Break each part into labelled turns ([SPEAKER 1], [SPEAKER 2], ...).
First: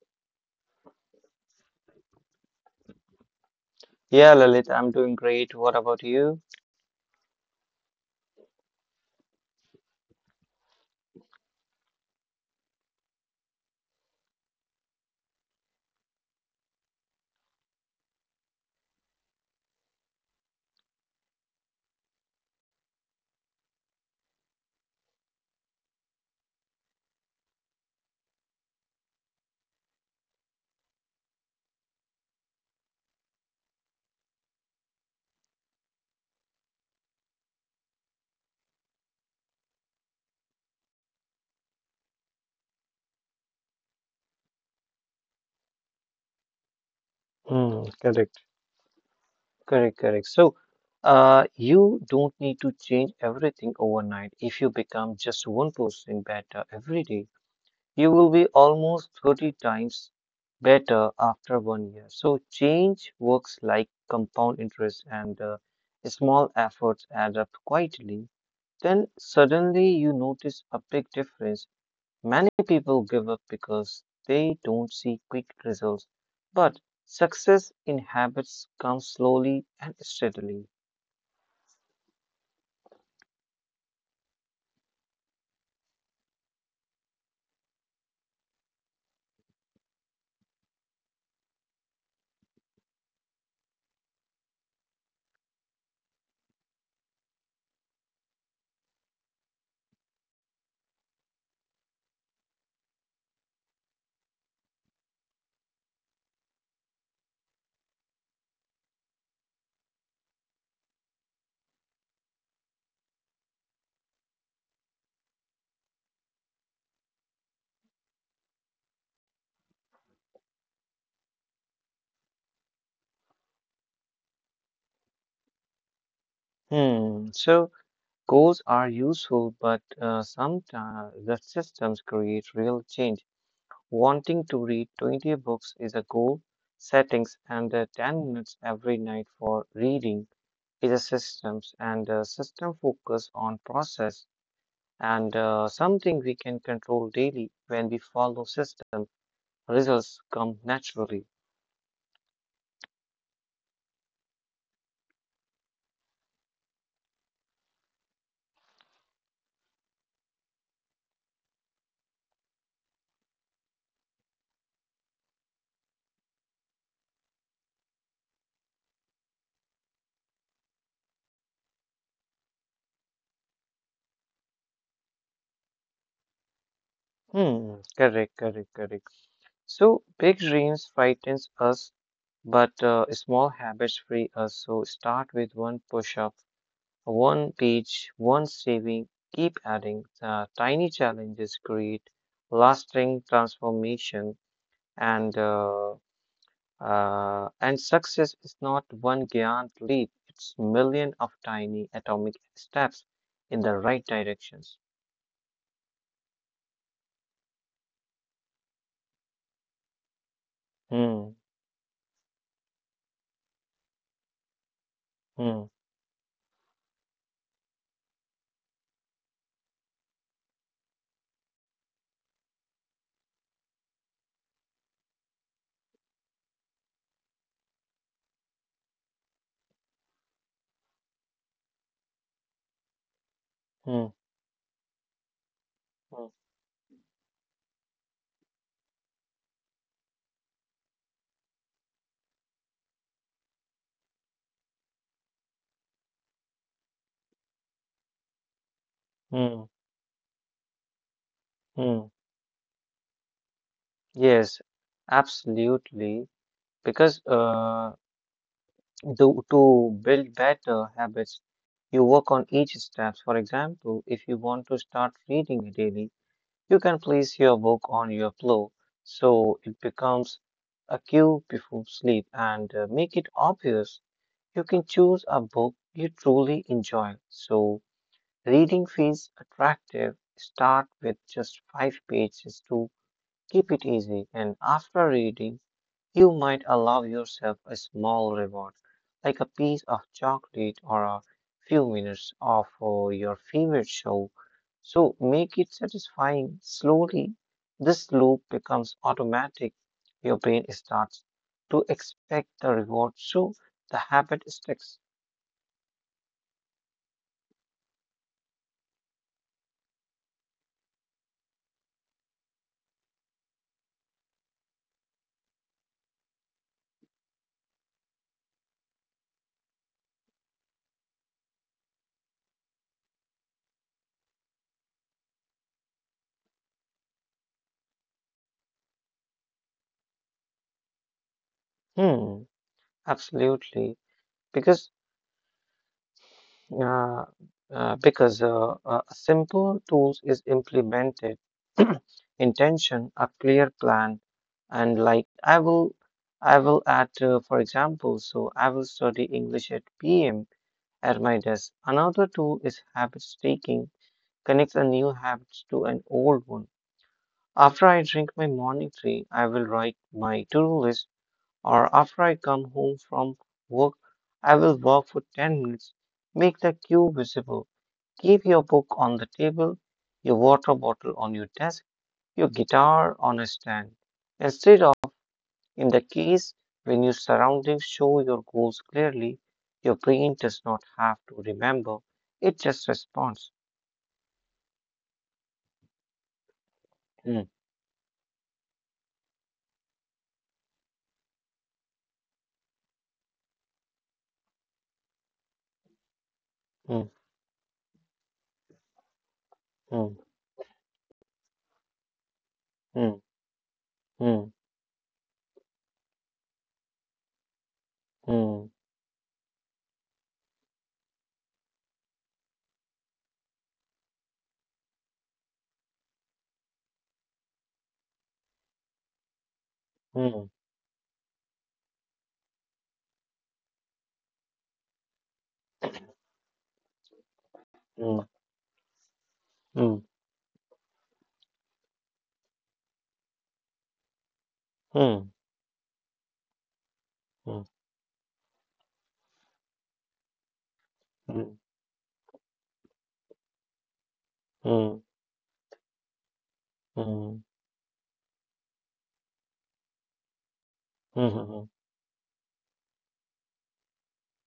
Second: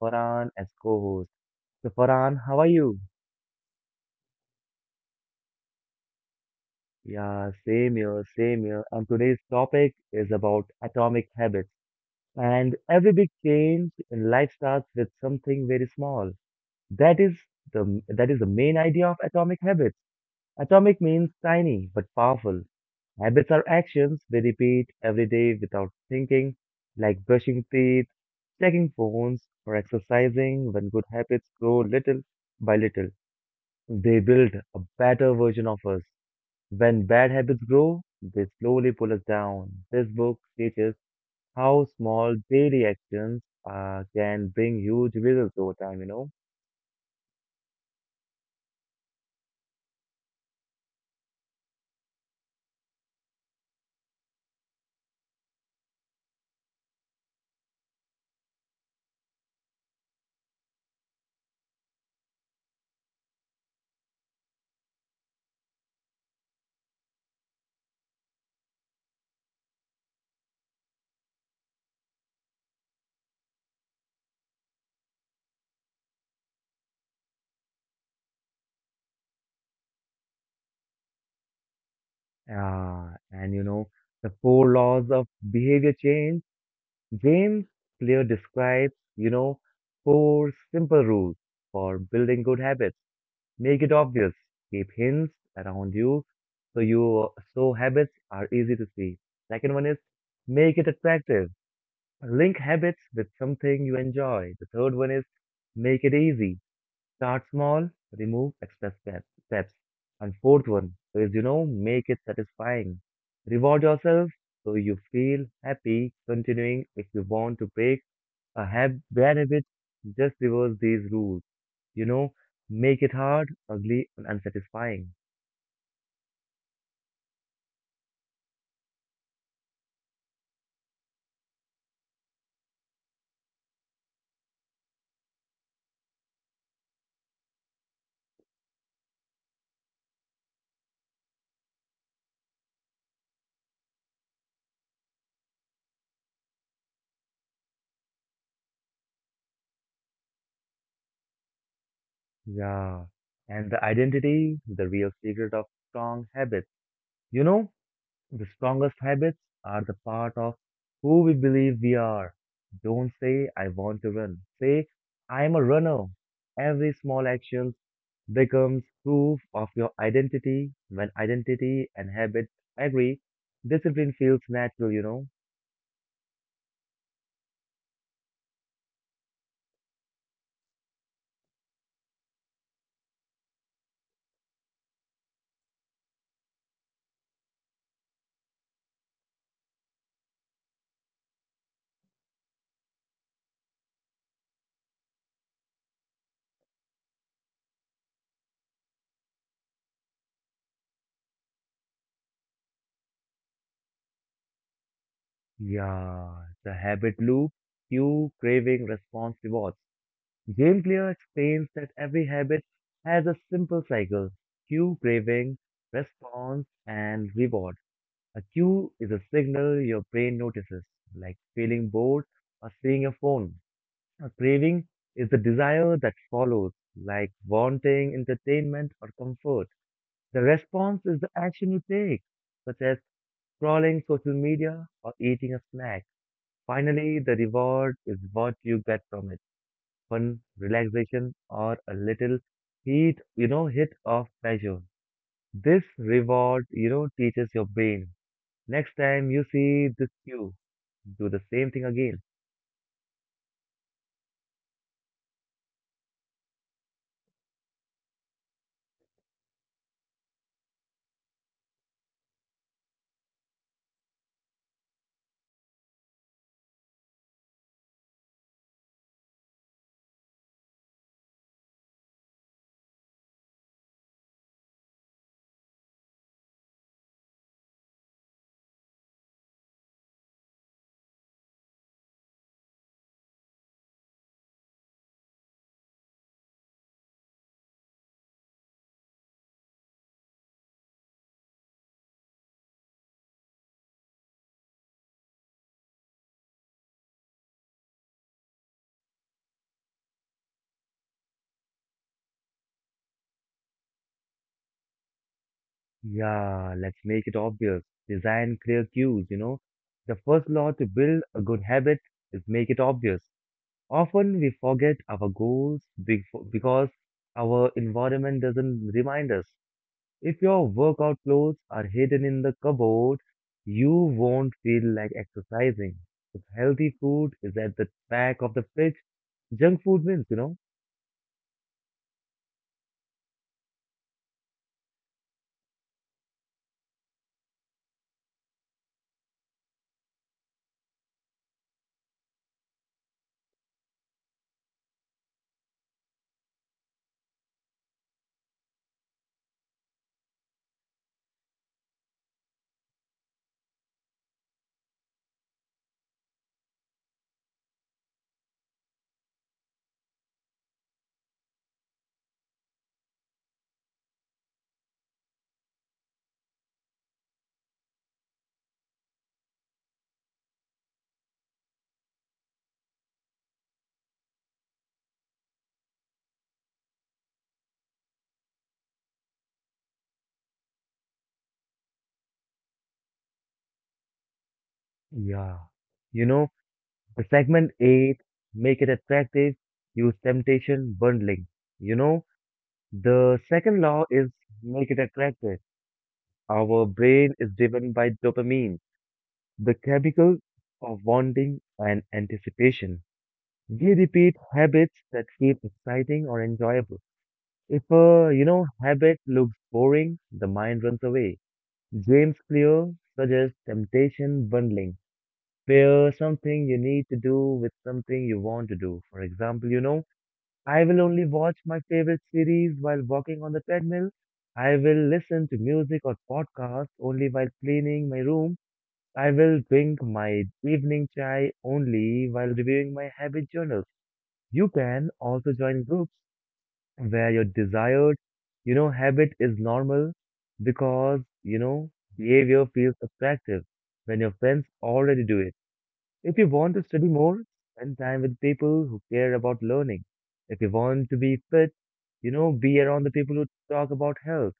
[SPEAKER 1] Farhan as co-host. So Farhan, how are you?
[SPEAKER 2] Yeah, Lalit, I'm doing great. What about you?
[SPEAKER 1] Yeah, same here, same here. And today's topic is about atomic habits. And every big change in life starts with something very small. That is that is the main idea of atomic habits. Atomic means tiny but powerful. Habits are actions we repeat every day without thinking, like brushing teeth, checking phones, or exercising. When good habits grow little by little, they build a better version of us. When bad habits grow, they slowly pull us down. This book teaches how small daily actions can bring huge results over time.
[SPEAKER 2] Hmm, correct. Correct, correct. So, you don't need to change everything overnight. If you become just 1% better every day, you will be almost 30 times better after one year. So, change works like compound interest, and small efforts add up quietly. Then, suddenly, you notice a big difference. Many people give up because they don't see quick results, but success in habits comes slowly and steadily.
[SPEAKER 1] And the four laws of behavior change, James Clear describes, four simple rules for building good habits. Make it obvious. Keep hints around you, so you so habits are easy to see. Second one is make it attractive. Link habits with something you enjoy. The third one is make it easy. Start small, remove extra step, steps. And fourth one is, you know, make it satisfying. Reward yourself so you feel happy continuing. If you want to break bad habit, just reverse these rules, you know, make it hard, ugly, and unsatisfying.
[SPEAKER 2] Hmm. So goals are useful, but sometimes the systems create real change. Wanting to read 20 books is a goal. Settings and 10 minutes every night for reading is a systems and system focus on process and something we can control daily. When we follow systems, results come naturally.
[SPEAKER 1] Yeah. And the identity, the real secret of strong habits. You know, the strongest habits are the part of who we believe we are. Don't say, "I want to run." Say, "I am a runner." Every small action becomes proof of your identity. When identity and habit agree, discipline feels natural.
[SPEAKER 2] Hmm, correct, correct, correct. So big dreams frightens us, but small habits free us. So start with one push-up, one page, one saving. Keep adding. Tiny challenges create lasting transformation, and uh, and success is not one giant leap. It's million of tiny atomic steps in the right directions.
[SPEAKER 1] Yeah, the habit loop: cue, craving, response, rewards. Game Gameplear
[SPEAKER 2] Hmm,
[SPEAKER 1] explains that every habit has a simple cycle: cue, craving,
[SPEAKER 2] hmm,
[SPEAKER 1] response, and reward. A cue is a signal your brain notices, like feeling bored or seeing a phone. A craving is the desire that follows, like wanting entertainment or comfort. The response is the action you take, such as scrolling
[SPEAKER 2] hmm.
[SPEAKER 1] social media or eating a snack.
[SPEAKER 2] Hmm.
[SPEAKER 1] Finally, the reward is what you get from it: fun, relaxation, or a little heat, you know, hit of pleasure. This reward, you know, teaches your brain. Next time you
[SPEAKER 2] Mm,
[SPEAKER 1] see this cue, do the same thing
[SPEAKER 2] mm,
[SPEAKER 1] again.
[SPEAKER 2] yes, absolutely. Because to build better habits, you work on each steps. For example, if you want to start reading daily, you can place your book on your pillow so it becomes a cue before sleep and make it obvious. You can choose a book you truly enjoy. So reading feels attractive. Start with just five pages to keep it easy, and after reading, you might allow yourself a small reward, like a piece of chocolate or a few minutes of your favorite show. So make it satisfying. Slowly, this loop becomes automatic. Your brain starts to expect the reward, so the habit sticks.
[SPEAKER 1] Yeah, let's make it obvious. Design clear cues, you know. The first law to build a good habit is make it obvious. Often we forget our goals be- because our environment doesn't remind us. If your workout clothes are hidden in the cupboard, you won't feel like exercising. If healthy food is at the back of the fridge, junk food wins, you know?
[SPEAKER 2] Hmm, absolutely. Because uh, because a simple tool is implemented intention, a clear plan, and like I will at for example, so I will study English at pm at my desk. Another tool is habit taking connects a new habit to an old one. After I drink my morning tea, I will write my to-do list, or after I come home from work, I will walk for 10 minutes. Make the queue visible. Keep your book on the table, your water bottle on your desk, your guitar on a stand. Instead of in the case when your surroundings show your goals clearly, your brain does not have to remember. It just responds.
[SPEAKER 1] Yeah. You know, the
[SPEAKER 2] Hmm,
[SPEAKER 1] segment 8, make it attractive, use temptation bundling. You know, the second law is make it attractive. Our
[SPEAKER 2] hmm,
[SPEAKER 1] brain is driven by dopamine, the
[SPEAKER 2] hmm,
[SPEAKER 1] chemical of wanting and anticipation.
[SPEAKER 2] hmm,
[SPEAKER 1] We repeat habits that feel exciting or enjoyable. If a, you know,
[SPEAKER 2] hmm,
[SPEAKER 1] habit looks boring, the mind runs away. James Clear suggests temptation bundling. Pair something you need to do with something you want to do. For example, you know,
[SPEAKER 2] hmm,
[SPEAKER 1] I will only watch my favorite series while walking on the treadmill. I will listen to music or podcasts only while cleaning my
[SPEAKER 2] hmm,
[SPEAKER 1] room. I will drink
[SPEAKER 2] hmm,
[SPEAKER 1] my evening chai only while reviewing my habit journal. You can
[SPEAKER 2] hmm,
[SPEAKER 1] also join groups where your
[SPEAKER 2] hmm,
[SPEAKER 1] desired, you know, habit is normal because,
[SPEAKER 2] hmm,
[SPEAKER 1] you
[SPEAKER 2] hmm,
[SPEAKER 1] know, behavior feels attractive when your friends
[SPEAKER 2] hmm,
[SPEAKER 1] already do it. If you want to study more,
[SPEAKER 2] hmm,
[SPEAKER 1] spend time with people who care about learning. If you want to
[SPEAKER 2] hmm,
[SPEAKER 1] be fit,
[SPEAKER 2] hmm,
[SPEAKER 1] you know, be around the people who talk about health.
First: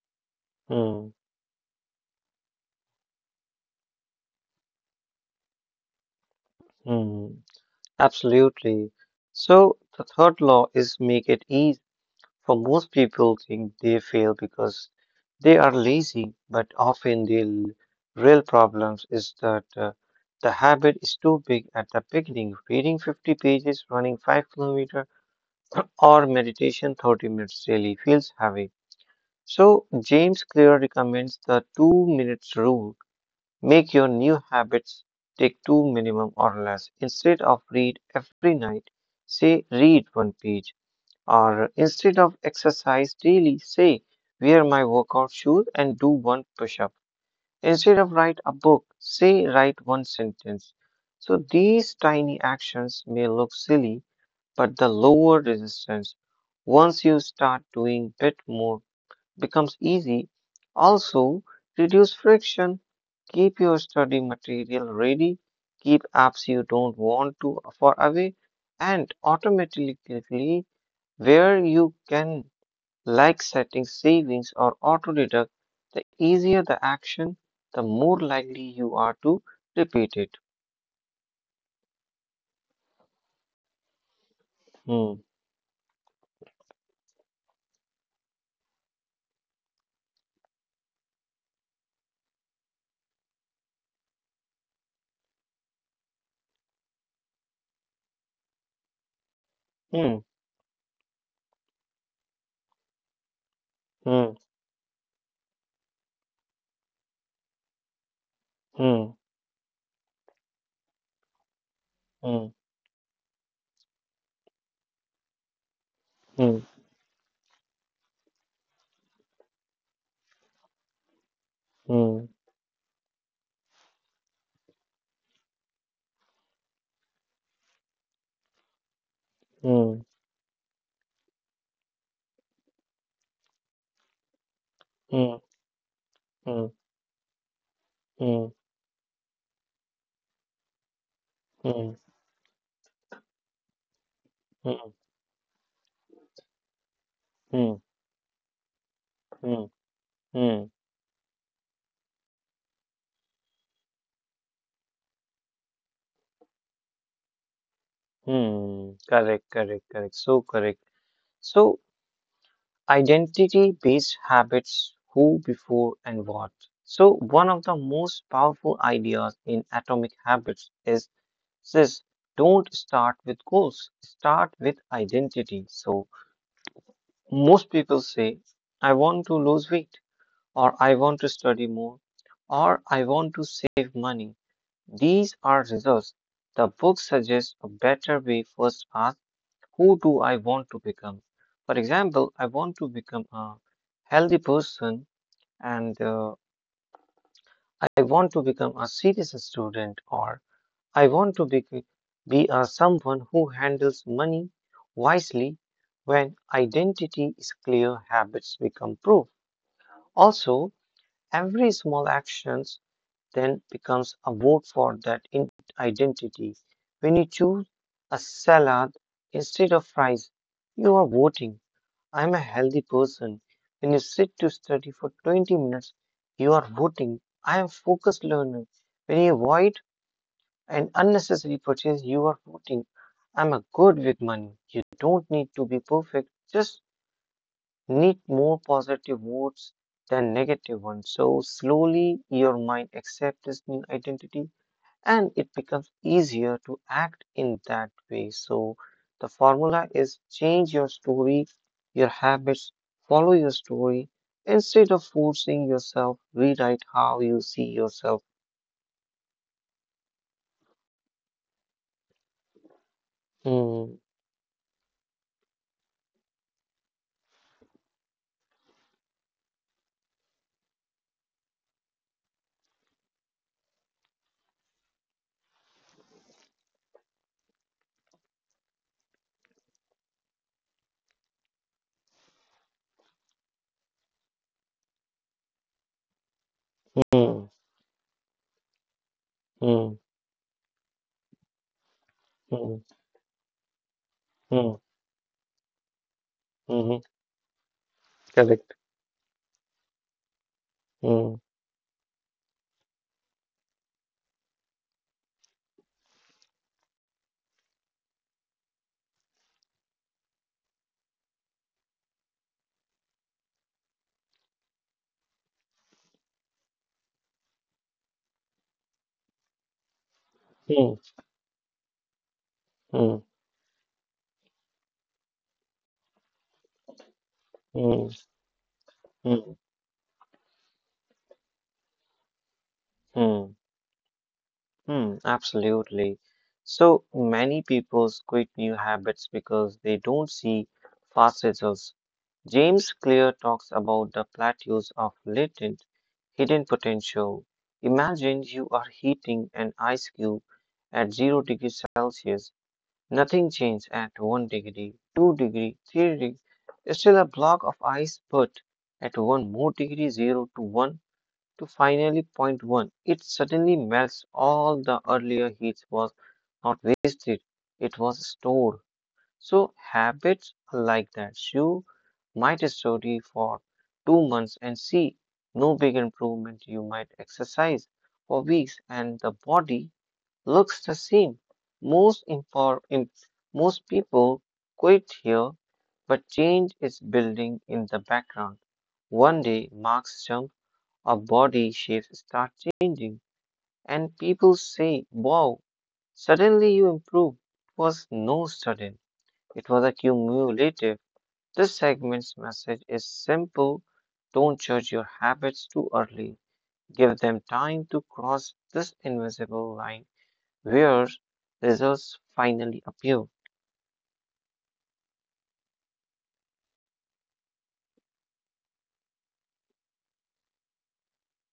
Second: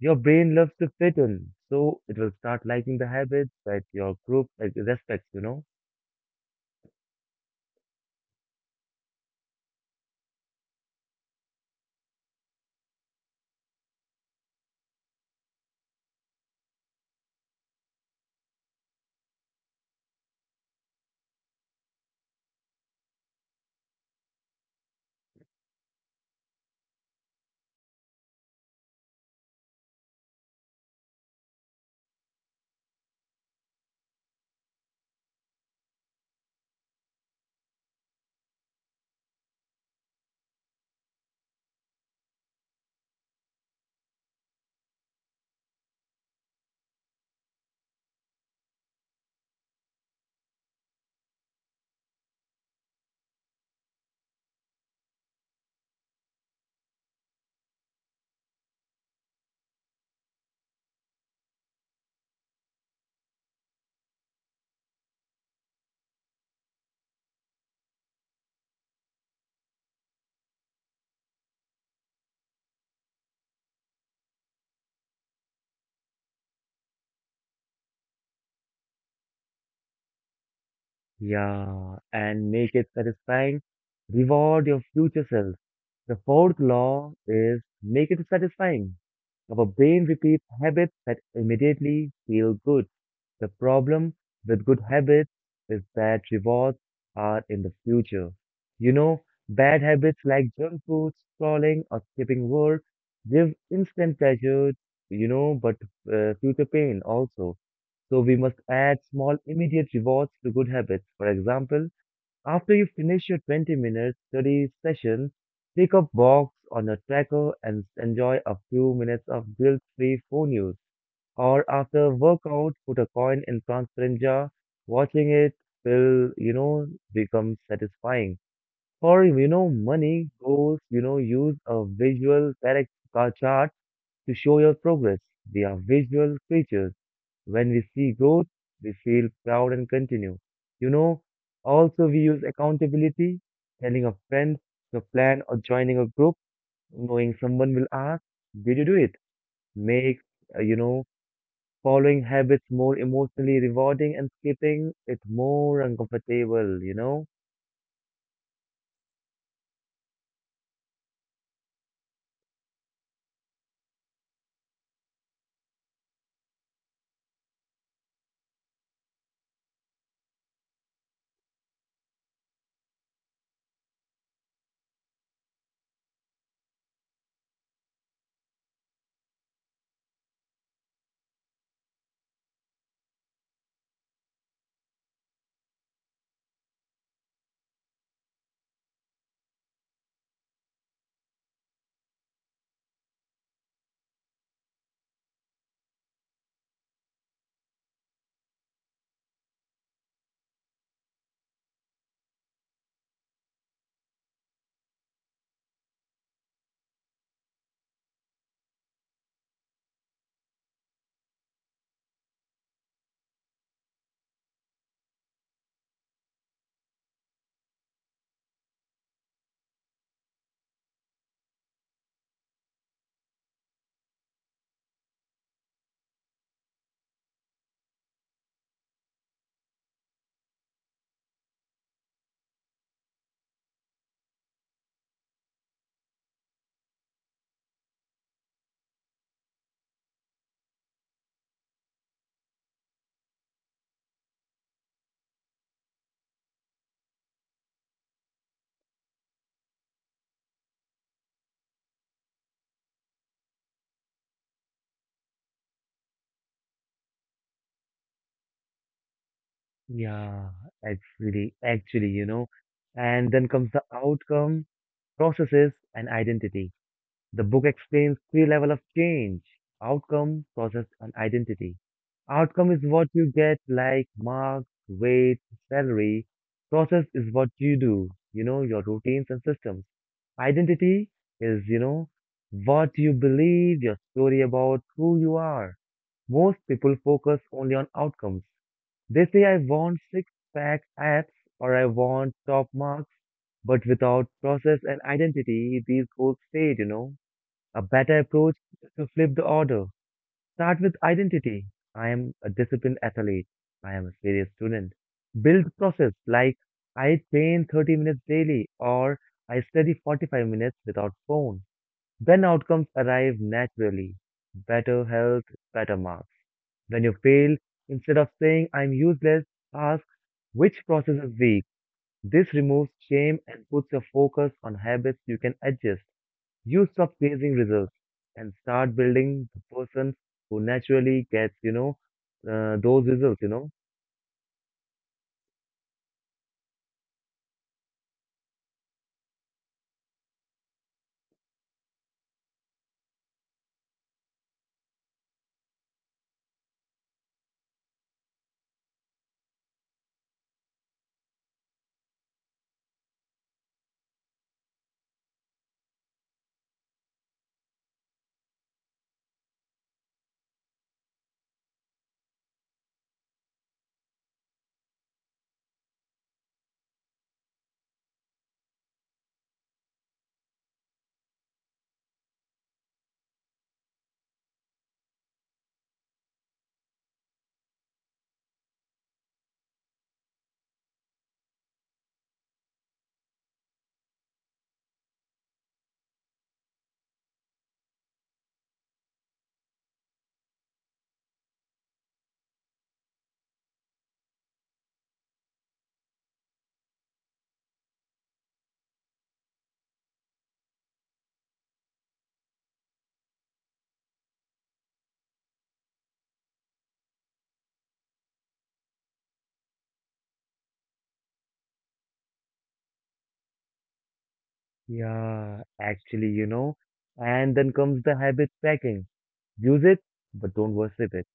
[SPEAKER 1] Your brain loves to
[SPEAKER 2] hmm.
[SPEAKER 1] fit in, so it will start liking the habits that your group like, respects, you know?
[SPEAKER 2] Hmm, absolutely. So the third law is make it easy. For most people think they fail because they are lazy, but often real problems is that the habit is too big at the beginning. Reading 50 pages, running 5 kilometers, or meditation 30 minutes daily feels heavy. So James Clear recommends the 2 minutes rule. Make your new habits take two minimum or less. Instead of read every night, say read one page. Or instead of exercise daily, say wear my workout shoes and do one push up. Instead of write a book, say write one sentence. So these tiny actions may look silly, but the lower resistance once you start doing bit more becomes easy. Also, reduce friction. Keep your study material ready. Keep apps you don't want to far away and automatically where you can, like setting savings or auto deduct, the easier the action, the more likely you are to repeat it.
[SPEAKER 1] Yeah, and make it satisfying. Reward your
[SPEAKER 2] Hmm.
[SPEAKER 1] future self. The fourth law is make it satisfying. Our brain repeats habits that immediately feel good. The problem with good habits is that rewards are in the future. You know, bad
[SPEAKER 2] Hmm.
[SPEAKER 1] habits like junk food, scrolling, or skipping work give instant
[SPEAKER 2] Hmm.
[SPEAKER 1] pleasure, you know, but future pain also. So we must add
[SPEAKER 2] Hmm.
[SPEAKER 1] small immediate rewards to good habits. For example,
[SPEAKER 2] Hmm.
[SPEAKER 1] after you finish your 20-minute study session, pick up box on a tracker and enjoy a few minutes of guilt-free phone use. Or after
[SPEAKER 2] Hmm.
[SPEAKER 1] workout, put a coin in transparent jar. Watching it will, you know, become satisfying. For, you know,
[SPEAKER 2] Hmm.
[SPEAKER 1] money goals, you know, use a visual character chart to show your progress.
[SPEAKER 2] Hmm.
[SPEAKER 1] We are visual
[SPEAKER 2] Hmm.
[SPEAKER 1] creatures. When we see growth,
[SPEAKER 2] Hmm.
[SPEAKER 1] we feel proud and continue. You know,
[SPEAKER 2] Hmm.
[SPEAKER 1] also we use accountability, telling a friend
[SPEAKER 2] Hmm.
[SPEAKER 1] your plan or joining a group, knowing someone
[SPEAKER 2] Hmm.
[SPEAKER 1] will ask, "Did you do it?"
[SPEAKER 2] Hmm.
[SPEAKER 1] Makes,
[SPEAKER 2] Hmm.
[SPEAKER 1] you know, following habits more emotionally rewarding and skipping it more uncomfortable, you know?
[SPEAKER 2] Hmm, correct, correct, correct. So correct. So identity-based habits, who, before, and what. So one of the most powerful ideas in Atomic Habits is this: don't start with goals, start with identity. So most people say, I want to lose weight, or I want to study more, or I want to save money. These are results. The book suggests a better way. First ask, who do I want to become? For example, I want to become a healthy person and I want to become a serious student, or I want to be a someone who handles money wisely. When identity is clear, habits become proof. Also, every small actions then becomes a vote for that identity. When you choose a salad instead of fries, you are voting. I'm a healthy person. When you sit to study for 20 minutes, you are voting. I am focused learner. When you avoid an unnecessary purchase, you are voting. I'm a good with money. You don't need to be perfect. Just need more positive votes than negative ones. So slowly your mind accepts this new identity and it becomes easier to act in that way. So, the formula is change your story, your habits, follow your story. Instead of forcing yourself, rewrite how you see yourself.
[SPEAKER 1] Yeah, actually. And then comes
[SPEAKER 2] Hmm,
[SPEAKER 1] the outcome, processes, and identity. The book explains three levels of change: outcome, process, and identity. Outcome is what you get, like marks, weight, salary. Process is what you do, you know, your routines and systems. Identity is, you know, what you believe, your story about who you are. Most people
[SPEAKER 2] hmm,
[SPEAKER 1] focus only on outcomes. They say, "I
[SPEAKER 2] hmm,
[SPEAKER 1] want six pack abs" or "I want
[SPEAKER 2] hmm,
[SPEAKER 1] top marks", but without
[SPEAKER 2] hmm,
[SPEAKER 1] process and identity, these goals fade,
[SPEAKER 2] hmm,
[SPEAKER 1] you know. A better approach
[SPEAKER 2] correct.
[SPEAKER 1] is to flip the order. Start with
[SPEAKER 2] Hmm,
[SPEAKER 1] identity. I am a disciplined athlete. I am a serious student. Build process like I train 30 minutes daily or I study 45 minutes without phone. Then outcomes arrive naturally. Better health, better marks. When you fail, instead of saying I'm useless, ask
[SPEAKER 2] hmm,
[SPEAKER 1] which process is weak. This removes
[SPEAKER 2] hmm,
[SPEAKER 1] shame and puts your focus on habits you can adjust. You stop chasing
[SPEAKER 2] hmm,
[SPEAKER 1] results and start
[SPEAKER 2] hmm,
[SPEAKER 1] building the person who naturally gets, you know, those
[SPEAKER 2] hmm,
[SPEAKER 1] results, you know.
[SPEAKER 2] hmm, absolutely. So many people quit new habits because they don't see fast results. James Clear talks about the plateaus of latent hidden potential. Imagine you are heating an ice cube at 0 degrees Celsius. Nothing changes at 1 degree, 2 degree, 3 degree. It's still a block of ice, but at 1 more degree, 0 to 1 to finally point one, it suddenly melts. All the earlier heat was not wasted, it was stored. So habits are like that. You might study for 2 months and see no big improvement. You might exercise for weeks and the body looks the same. Most impor- in, Most people quit here, but change is building in the background. One day marks jump or body shapes start changing and people say, wow, suddenly you improve. It was no sudden. It was accumulative. This segment's message is simple: don't judge your habits too early. Give them time to cross this invisible line where results finally appear.
[SPEAKER 1] Yeah, actually, you know. And then comes the habit tracking. Use it, but don't worship it.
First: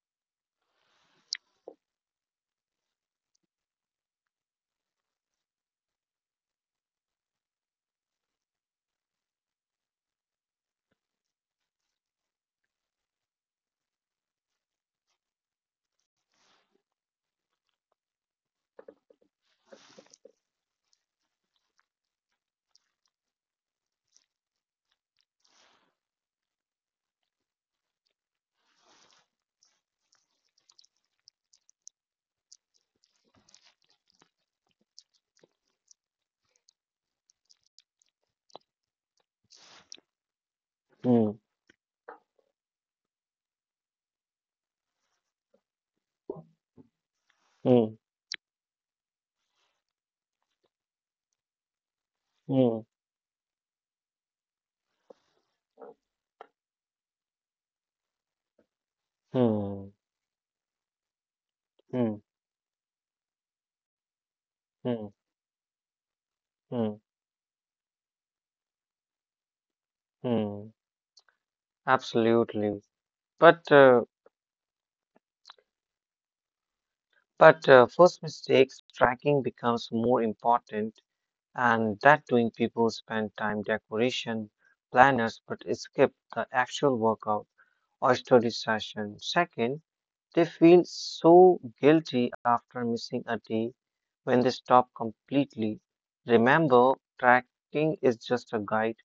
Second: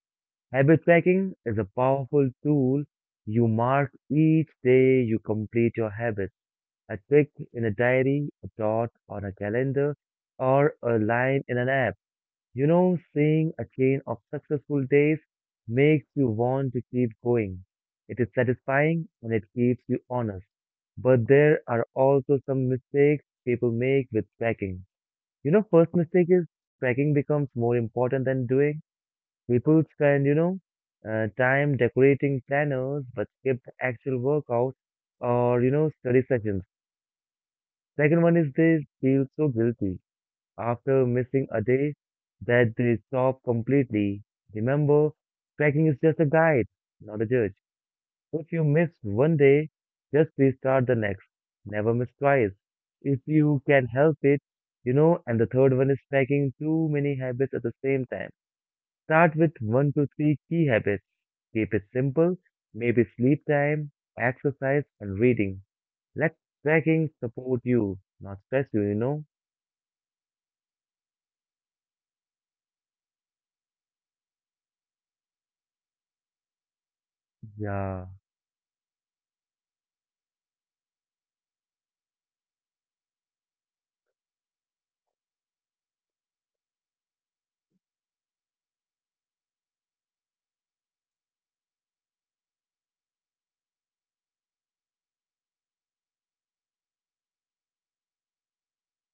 [SPEAKER 1] Habit tracking is a powerful tool. You mark each day you complete your habit. A tick in a diary, a dot on a calendar, or a line in an app. You know, seeing a chain of successful days makes you want to keep going. It is satisfying and it keeps you honest. But there are also some mistakes people make with tracking. You know, first mistake is tracking becomes more important than doing. People spend, you know, time decorating planners but skip the actual workout or, you know, study sessions. Second one is they feel so guilty after
[SPEAKER 2] Hmm,
[SPEAKER 1] missing a day that they stop completely. Remember, tracking is just a guide, not a judge.
[SPEAKER 2] hmm,
[SPEAKER 1] If you miss 1 day, just restart the next. Never miss twice.
[SPEAKER 2] hmm,
[SPEAKER 1] If you can help it, you know, and the third one is tracking too many habits at the same time. Start with one
[SPEAKER 2] hmm,
[SPEAKER 1] to three key habits. Keep it
[SPEAKER 2] hmm,
[SPEAKER 1] simple, maybe sleep time, exercise,
[SPEAKER 2] hmm,
[SPEAKER 1] and reading. Let
[SPEAKER 2] hmm,
[SPEAKER 1] tracking support you, not stress you, you know?
[SPEAKER 2] hmm. Absolutely. But, uh, but
[SPEAKER 1] Yeah.
[SPEAKER 2] first mistakes tracking becomes more important and that doing people spend time decoration planners but skip the actual workout or study session. Second, they feel so guilty after missing a day when they stop completely. Remember, tracking is just a guide,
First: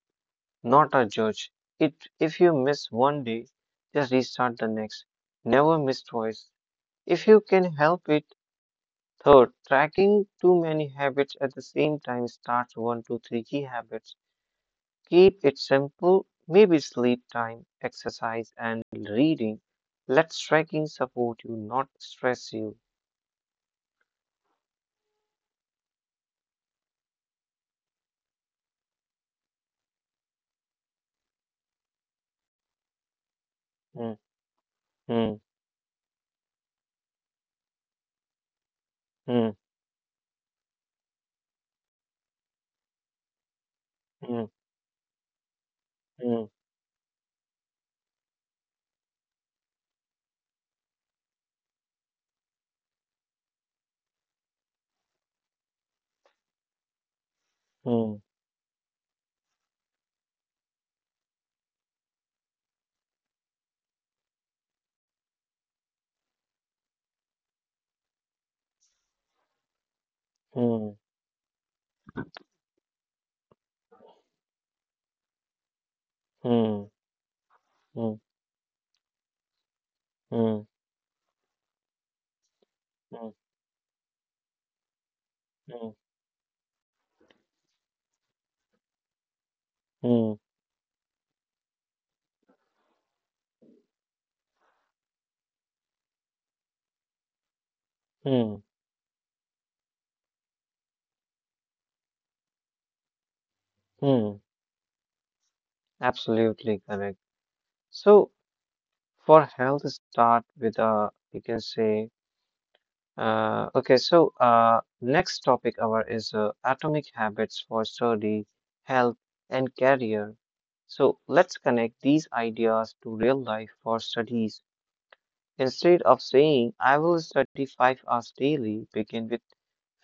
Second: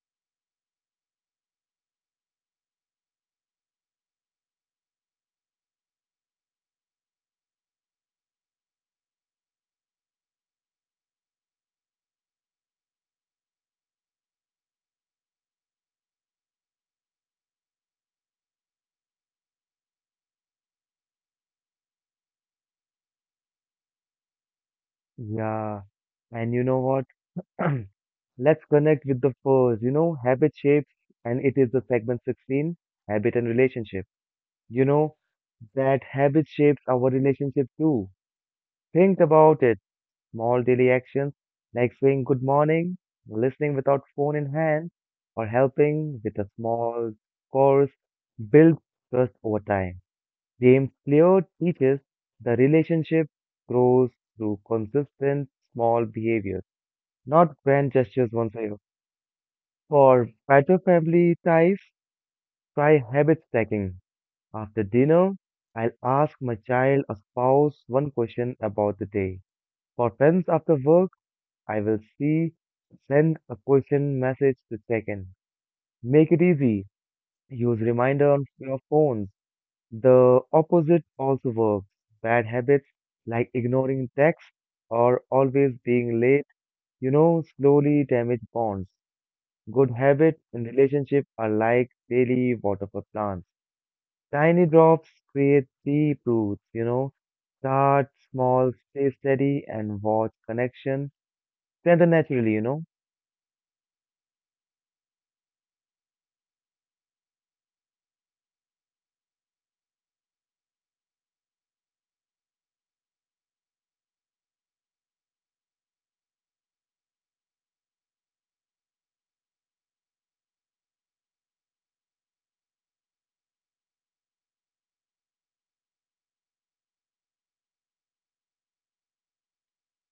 [SPEAKER 2] not a judge. It, if you miss one day, just restart the next. Never miss twice. If you can help it, third, tracking too many habits at the same time starts one to three key habits. Keep it simple, maybe sleep time, exercise, and reading. Let tracking support you, not stress you.
[SPEAKER 1] Yeah, and you know what? Let's connect with the first, you know, habit shapes, and it is the segment 16, habit and relationship.
[SPEAKER 2] Hmm,
[SPEAKER 1] You know,
[SPEAKER 2] hmm,
[SPEAKER 1] that habit shapes our relationship too. Think
[SPEAKER 2] hmm,
[SPEAKER 1] about it. Small daily actions like saying good morning, listening without phone in
[SPEAKER 2] hmm,
[SPEAKER 1] hand, or helping with a
[SPEAKER 2] hmm,
[SPEAKER 1] small course build trust over time. James Clear teaches the relationship grows through consistent small behaviors. Not grand gestures won't fail. For better family ties, try habit stacking. After dinner, I'll ask my child or spouse one question about the day. For friends after
[SPEAKER 2] hmm,
[SPEAKER 1] work, I will see send a question message to check in. Make it easy.
[SPEAKER 2] hmm,
[SPEAKER 1] Use
[SPEAKER 2] hmm,
[SPEAKER 1] reminder on your phones. The
[SPEAKER 2] hmm,
[SPEAKER 1] opposite also works. Bad habits
[SPEAKER 2] hmm,
[SPEAKER 1] like ignoring texts or always
[SPEAKER 2] hmm, hmm,
[SPEAKER 1] being late, you know, slowly damage bonds. Good habits
[SPEAKER 2] hmm,
[SPEAKER 1] in relationship are like daily water for plants. Tiny drops create deep roots, you know. Start
[SPEAKER 2] hmm.
[SPEAKER 1] small, stay steady, and watch connection strengthen naturally, you know.
[SPEAKER 2] Hmm. Absolutely correct. So, for health, start with a, you can say, okay, so next topic our is atomic habits for study, health, and career. So let's connect these ideas to real life for studies. Instead of saying I will study 5 hours daily, begin with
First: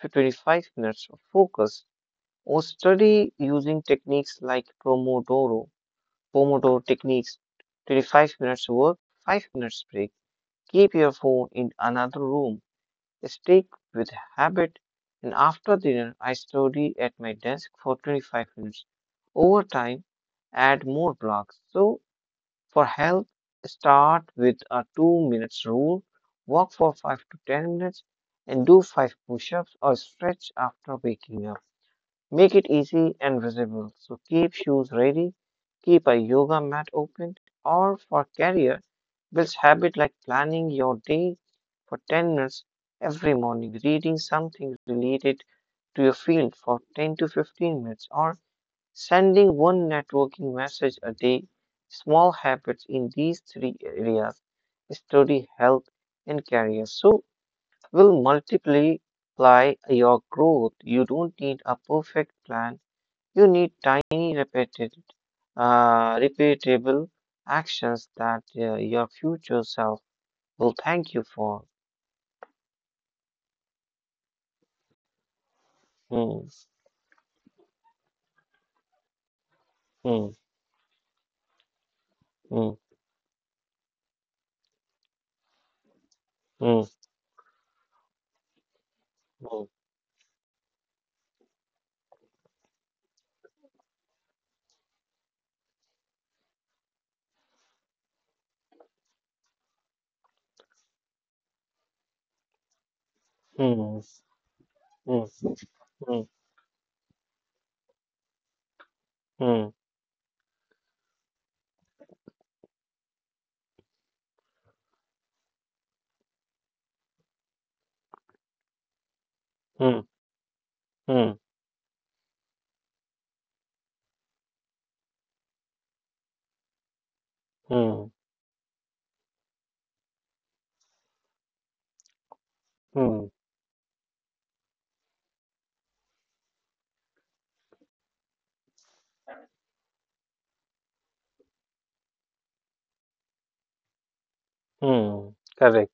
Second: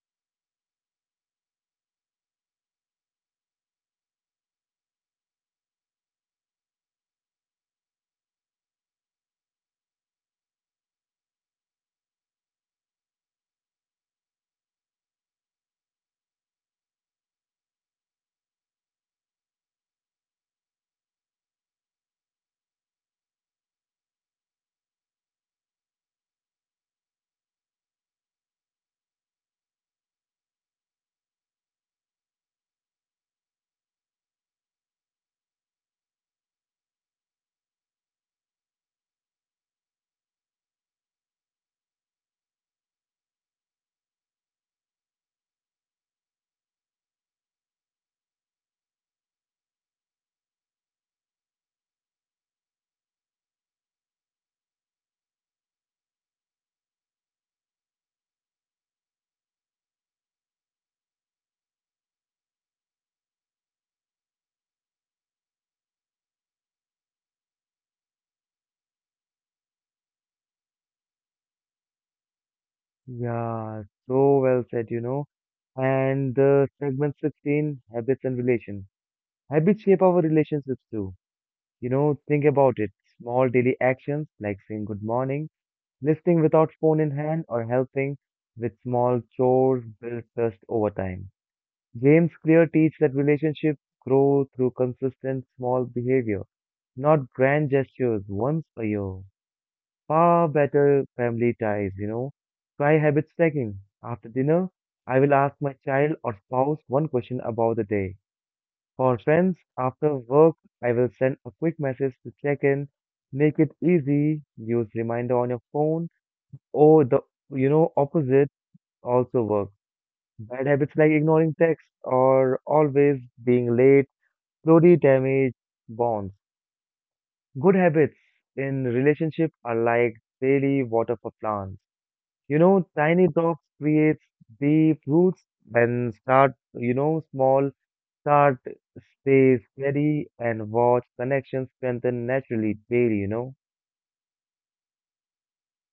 [SPEAKER 2] 25 minutes of focus or study using techniques like Pomodoro techniques, 25 minutes work, 5 minutes break. Keep your phone in another room stick with habit, and after dinner, I study at my desk for 25 minutes. Over time, add more blocks. So, for health, start with a 2 minutes rule, walk for 5 to 10 minutes, and do 5 push ups or stretch after waking up. Make it easy and visible. So keep shoes ready, keep a yoga mat open, or for career, build habit like planning your day for 10 minutes every morning, reading something related to your field for 10 to 15 minutes, or sending one networking message a day. Small habits in these three areas, study, health, and career. So will multiply your growth. You don't need a perfect plan, you need tiny, repeatable actions that your future self will thank you for.
[SPEAKER 1] Yeah, so well said, you know.
[SPEAKER 2] Hmm,
[SPEAKER 1] And segment 16, habits and relation. Habits shape our
[SPEAKER 2] hmm,
[SPEAKER 1] relationships too. You know, think
[SPEAKER 2] hmm,
[SPEAKER 1] about it. Small daily actions like saying good morning, listening without
[SPEAKER 2] hmm,
[SPEAKER 1] phone in hand, or helping with small chores build trust over time. James Clear teaches that relationships grow through consistent small behavior, not grand gestures once a year. Far better family ties, you know. Try habit stacking.
[SPEAKER 2] hmm,
[SPEAKER 1] After dinner,
[SPEAKER 2] hmm,
[SPEAKER 1] I will ask my
[SPEAKER 2] hmm,
[SPEAKER 1] child or spouse one question about the day. For friends,
[SPEAKER 2] hmm,
[SPEAKER 1] after work, I will send a quick message to check in. Make it easy. Use reminder on your phone. Or the, you know, opposite also works.
[SPEAKER 2] hmm, hmm,
[SPEAKER 1] Bad habits like
[SPEAKER 2] hmm,
[SPEAKER 1] ignoring texts or always being late slowly damage bonds. Good
[SPEAKER 2] hmm,
[SPEAKER 1] habits in relationship are like daily water for plants. You know,
[SPEAKER 2] hmm,
[SPEAKER 1] tiny drops creates deep roots and start, you know, small start stay steady and watch connections strengthen naturally daily, you know.
[SPEAKER 2] hmm. Correct.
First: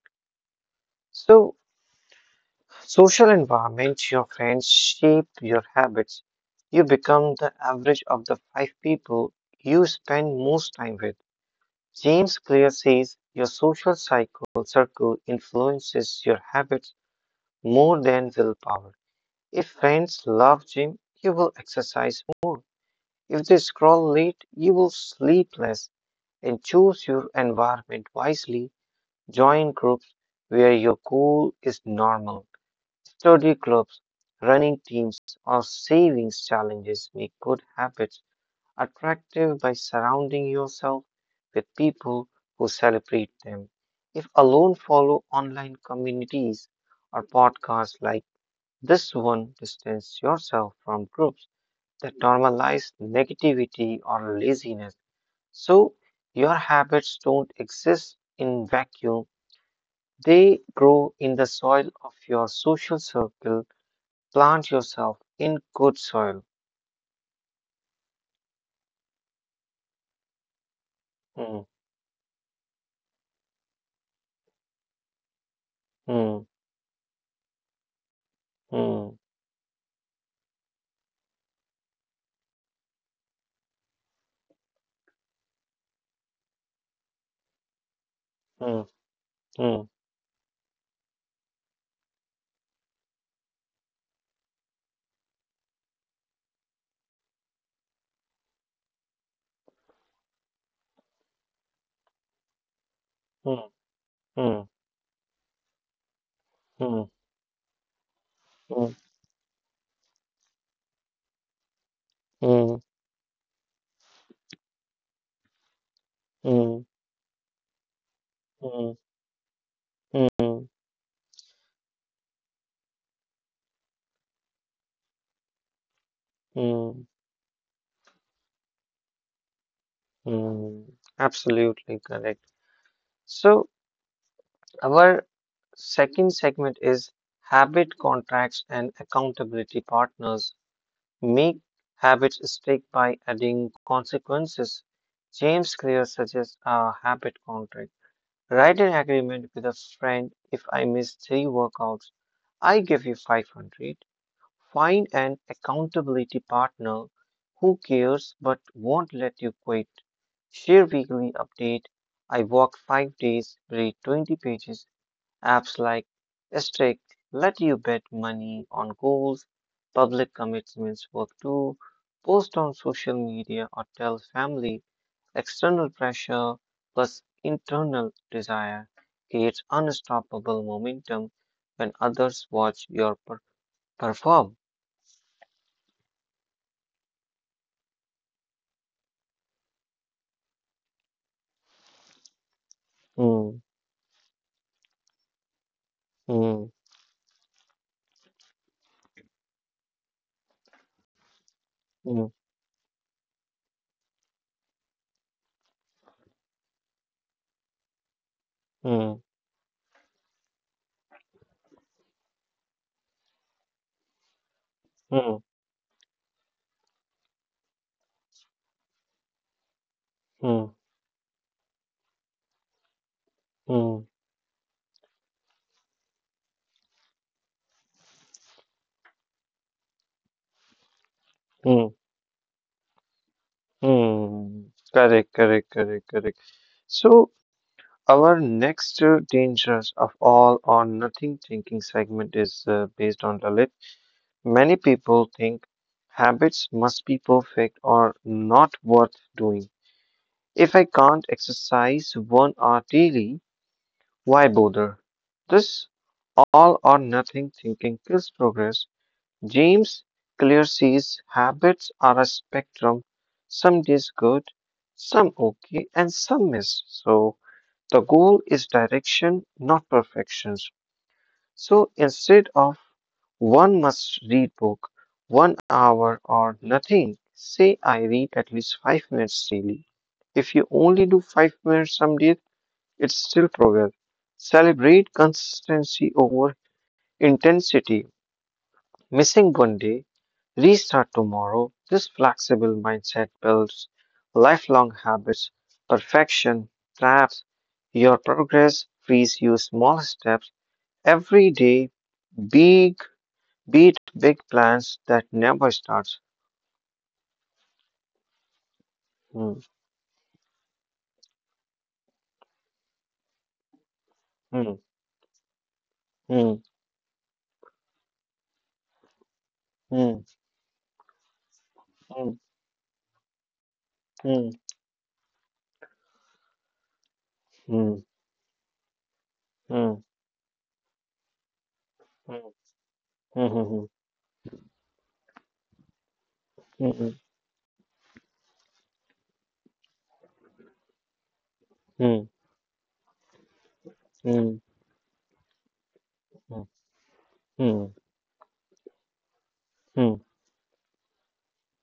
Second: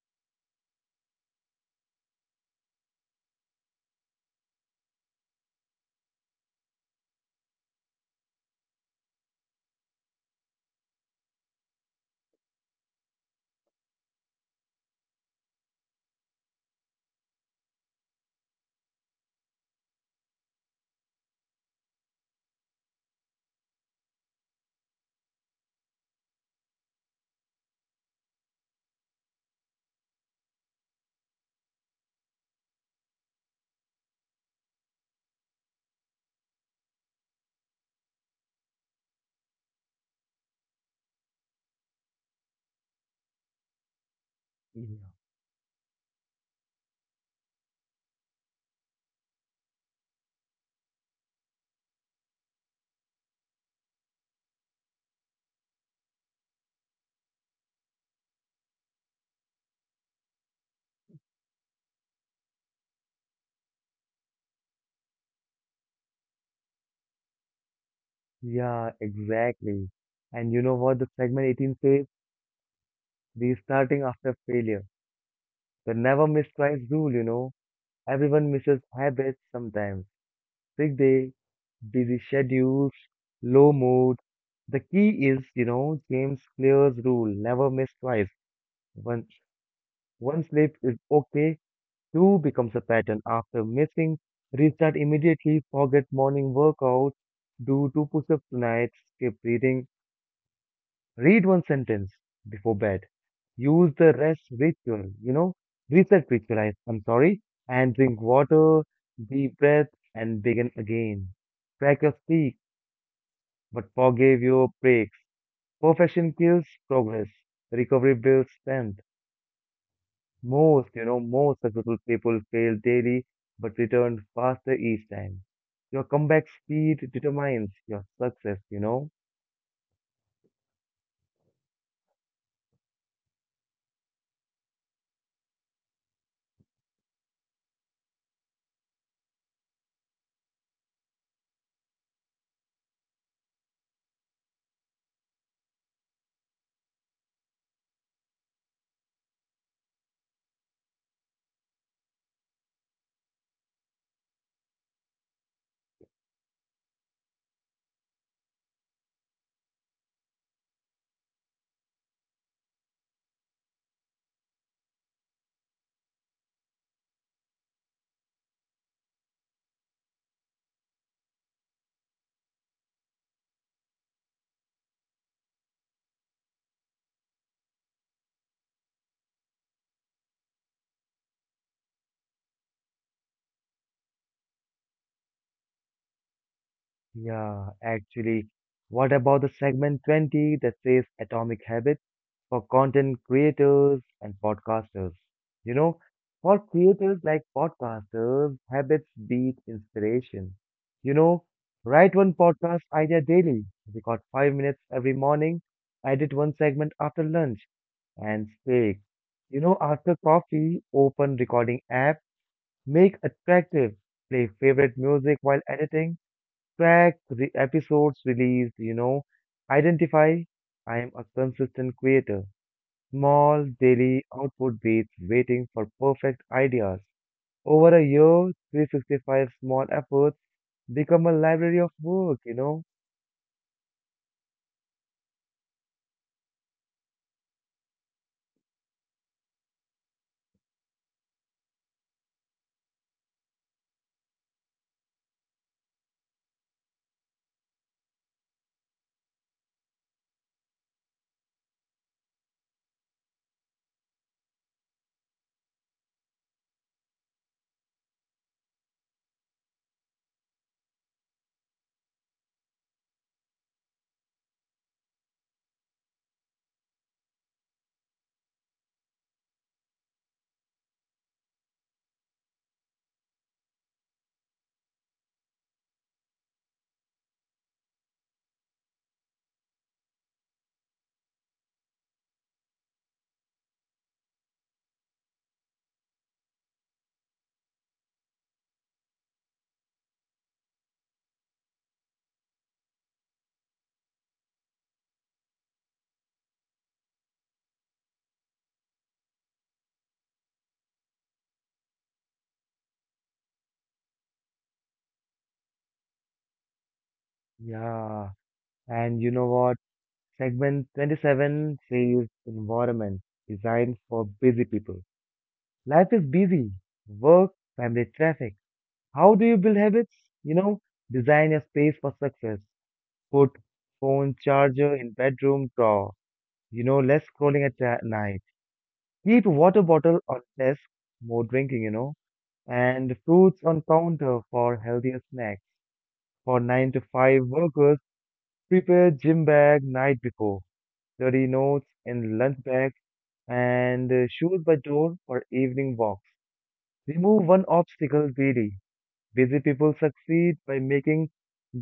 [SPEAKER 2] So, social environment, your friends shape your habits. You become the average of the five people you spend most time with. James Clear says your social cycle circle influences your habits more than willpower. If friends love gym, you will exercise more. If they scroll late, you will sleep less. And choose your environment wisely. Join groups where your goal is normal. Study clubs, running teams, or savings challenges make good habits attractive by surrounding yourself with people who celebrate them. If alone,
[SPEAKER 1] Yeah,
[SPEAKER 2] follow online communities or podcasts like this one, distance yourself from groups that normalize negativity or laziness. So your habits don't exist in vacuum. They grow in the soil of your social circle. Plant yourself in good soil.
[SPEAKER 1] Yeah, exactly. And you know what the segment
[SPEAKER 2] Hmm,
[SPEAKER 1] 18 says? Restarting after failure. The never
[SPEAKER 2] hmm,
[SPEAKER 1] miss twice rule, you know. Everyone misses
[SPEAKER 2] hmm,
[SPEAKER 1] habits sometimes: sick day, busy schedules, low mood. The key is, you know, James Clear's rule: never miss twice.
[SPEAKER 2] hmm, hmm,
[SPEAKER 1] One,
[SPEAKER 2] hmm,
[SPEAKER 1] one slip is okay, two becomes a pattern. After missing, restart immediately. Forget morning workout, do two push ups tonight. Skip reading, read one sentence before bed.
[SPEAKER 2] hmm.
[SPEAKER 1] Use the rest
[SPEAKER 2] Hmm.
[SPEAKER 1] ritual, you know, reset ritual, I- I'm
[SPEAKER 2] Mm,
[SPEAKER 1] sorry, and drink water,
[SPEAKER 2] mm,
[SPEAKER 1] deep breath, and begin again. Track your sleep,
[SPEAKER 2] mm,
[SPEAKER 1] but forgave your breaks. Perfection kills
[SPEAKER 2] mm,
[SPEAKER 1] progress. Recovery builds
[SPEAKER 2] mm,
[SPEAKER 1] strength.
[SPEAKER 2] mm,
[SPEAKER 1] Most, you know, most successful people fail daily but return faster each time. Your comeback
[SPEAKER 2] mm,
[SPEAKER 1] speed determines your success, you know.
[SPEAKER 2] mm. Absolutely correct. So, our second segment is habit contracts and accountability partners. Make habits stick by adding consequences. James Clear suggests a habit contract. Write an agreement with a friend if I miss three workouts, I give you 500. Find an accountability partner who cares but won't let you quit. Share weekly update. I walk 5 days, read 20 pages. Apps like Strict let you bet money on goals. Public commitments work too. Post on social media or tell family. External pressure plus internal desire creates unstoppable momentum when others watch your perform.
[SPEAKER 1] Yeah, actually, what about the segment 20 that says Atomic Habits for content
[SPEAKER 2] Hmm.
[SPEAKER 1] creators and podcasters? You know, for
[SPEAKER 2] Mm,
[SPEAKER 1] creators like podcasters, habits beat inspiration. You know, write one
[SPEAKER 2] mm,
[SPEAKER 1] podcast idea daily, record 5 minutes every morning, edit one segment after lunch, and speak.
[SPEAKER 2] mm,
[SPEAKER 1] You know, after coffee, open recording app, make attractive, play favorite music
[SPEAKER 2] mm,
[SPEAKER 1] while editing, track the episodes released, you know, identify
[SPEAKER 2] mm, mm,
[SPEAKER 1] I am a consistent creator. Small
[SPEAKER 2] mm,
[SPEAKER 1] daily output beats waiting for perfect ideas. Over a year, 365 small efforts become a library of
[SPEAKER 2] mm.
[SPEAKER 1] work, you know?
[SPEAKER 2] Mm. Correct, correct, correct, correct. So, our next dangers of all or nothing thinking segment is based on the Lalit. Many people think habits must be perfect or not worth doing. If I can't exercise 1 hour daily, why bother? This all or nothing thinking kills progress. James Clearse's habits are a spectrum. Some days good, some okay, and some miss. So the goal is direction, not perfections. So instead of one must read book, 1 hour or nothing, say I read at least 5 minutes daily. If you only do 5 minutes some days, it's still progress. Celebrate consistency over intensity. Missing 1 day, restart tomorrow. This flexible mindset builds lifelong habits. Perfection traps your progress, frees you small steps every day. Big beat big plans that never starts.
[SPEAKER 1] Yeah. And you know
[SPEAKER 2] Hmm,
[SPEAKER 1] what? Segment 27 says environment designed for busy
[SPEAKER 2] hmm,
[SPEAKER 1] people. Life is
[SPEAKER 2] hmm,
[SPEAKER 1] busy. Work, family, traffic. How do you build habits?
[SPEAKER 2] hmm,
[SPEAKER 1] You know, design a space for
[SPEAKER 2] hmm,
[SPEAKER 1] success. Put phone
[SPEAKER 2] hmm,
[SPEAKER 1] charger in bedroom drawer. You know, less scrolling at
[SPEAKER 2] hmm, hmm,
[SPEAKER 1] night. Keep water
[SPEAKER 2] hmm,
[SPEAKER 1] bottle on desk, more drinking, you know, and
[SPEAKER 2] hmm,
[SPEAKER 1] fruits
[SPEAKER 2] hmm,
[SPEAKER 1] on
[SPEAKER 2] hmm,
[SPEAKER 1] counter for healthier snacks. For 9 to
[SPEAKER 2] hmm,
[SPEAKER 1] 5 workers, prepare gym bag night before. Dirty notes
[SPEAKER 2] hmm,
[SPEAKER 1] in lunch bag and
[SPEAKER 2] hmm, hmm,
[SPEAKER 1] shoes by door for evening walks. Remove one
[SPEAKER 2] hmm,
[SPEAKER 1] obstacle daily. Busy people
[SPEAKER 2] hmm.
[SPEAKER 1] succeed by making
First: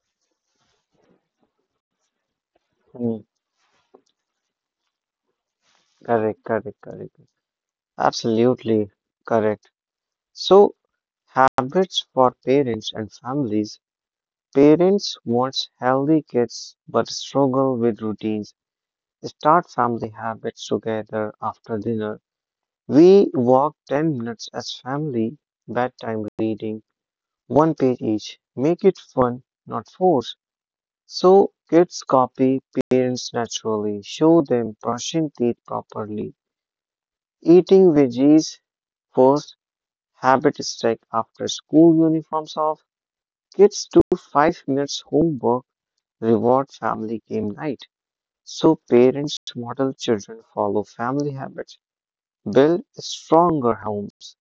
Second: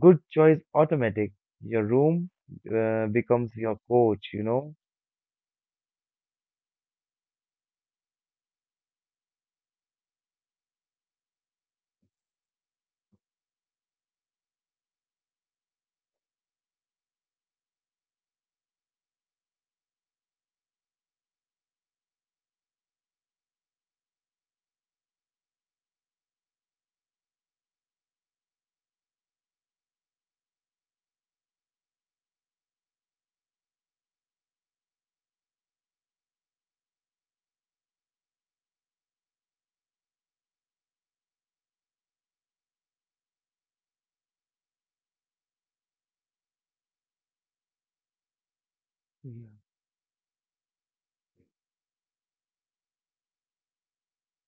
[SPEAKER 1] good choice automatic. Your room
[SPEAKER 2] Hmm.
[SPEAKER 1] becomes your coach, you know.
[SPEAKER 2] Correct, correct, correct. Absolutely correct. So habits for parents and families. Parents want healthy kids but struggle with routines. Start family habits together after dinner. We walk 10 minutes as family, bedtime reading, one page each. Make it fun, not force. So kids copy parents naturally. Show them brushing teeth properly, eating veggies first, habit stick after school uniforms off. Kids do 5 minutes homework reward family game night. So parents
[SPEAKER 1] Yeah,
[SPEAKER 2] model children follow family habits, build stronger homes.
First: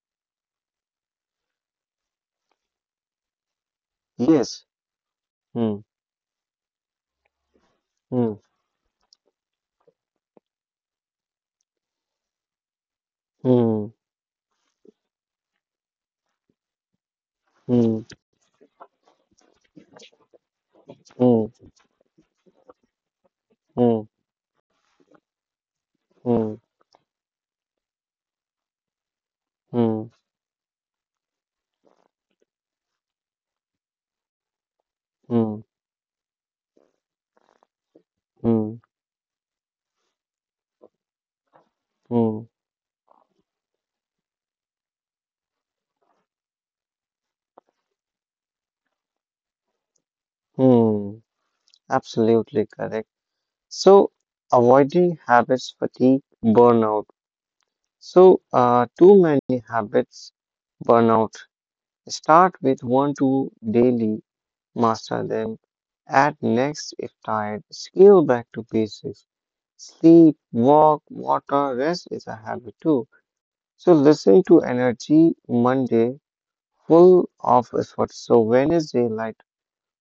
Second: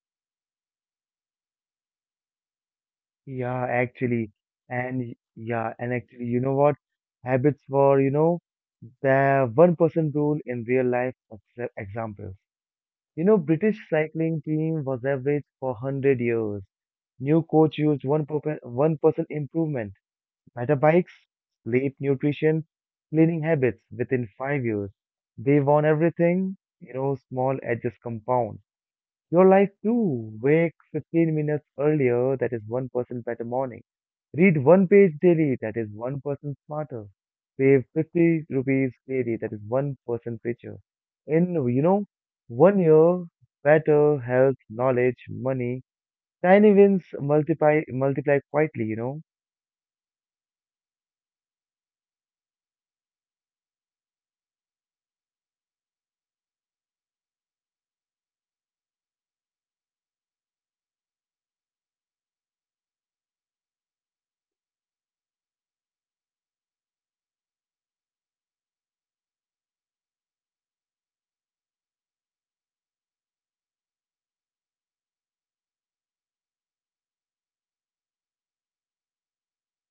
[SPEAKER 1] yeah, actually,
[SPEAKER 2] Yes.
[SPEAKER 1] and y- yeah,
[SPEAKER 2] Hmm.
[SPEAKER 1] and actually, you know what? Habits were, you know,
[SPEAKER 2] Hmm.
[SPEAKER 1] the one person rule in real life examples. You know, British
[SPEAKER 2] Hmm.
[SPEAKER 1] cycling team was average for 100 years. New coach used
[SPEAKER 2] Hmm.
[SPEAKER 1] 1% improvement, better bikes,
[SPEAKER 2] Hmm.
[SPEAKER 1] sleep, nutrition, cleaning habits
[SPEAKER 2] Hmm.
[SPEAKER 1] within 5 years. They won everything,
[SPEAKER 2] Hmm.
[SPEAKER 1] you know, small edges compound. Your life
[SPEAKER 2] Hmm.
[SPEAKER 1] too. Wake 15 minutes earlier, that is 1% better morning. Read one page daily,
[SPEAKER 2] Hmm.
[SPEAKER 1] that is one person smarter. Pay 50
[SPEAKER 2] Hmm.
[SPEAKER 1] rupees daily, that is one person richer. In, you know,
[SPEAKER 2] Hmm.
[SPEAKER 1] 1 year, better health, knowledge, money, tiny wins multiply quietly, you know.
[SPEAKER 2] Hmm. Absolutely correct. So avoiding habits fatigue burnout. So too many habits burnout. Start with one two daily master them. At next, if tired, scale back to basics. Sleep, walk, water, rest is a habit too. So listen to energy Monday, full of effort. So Wednesday, light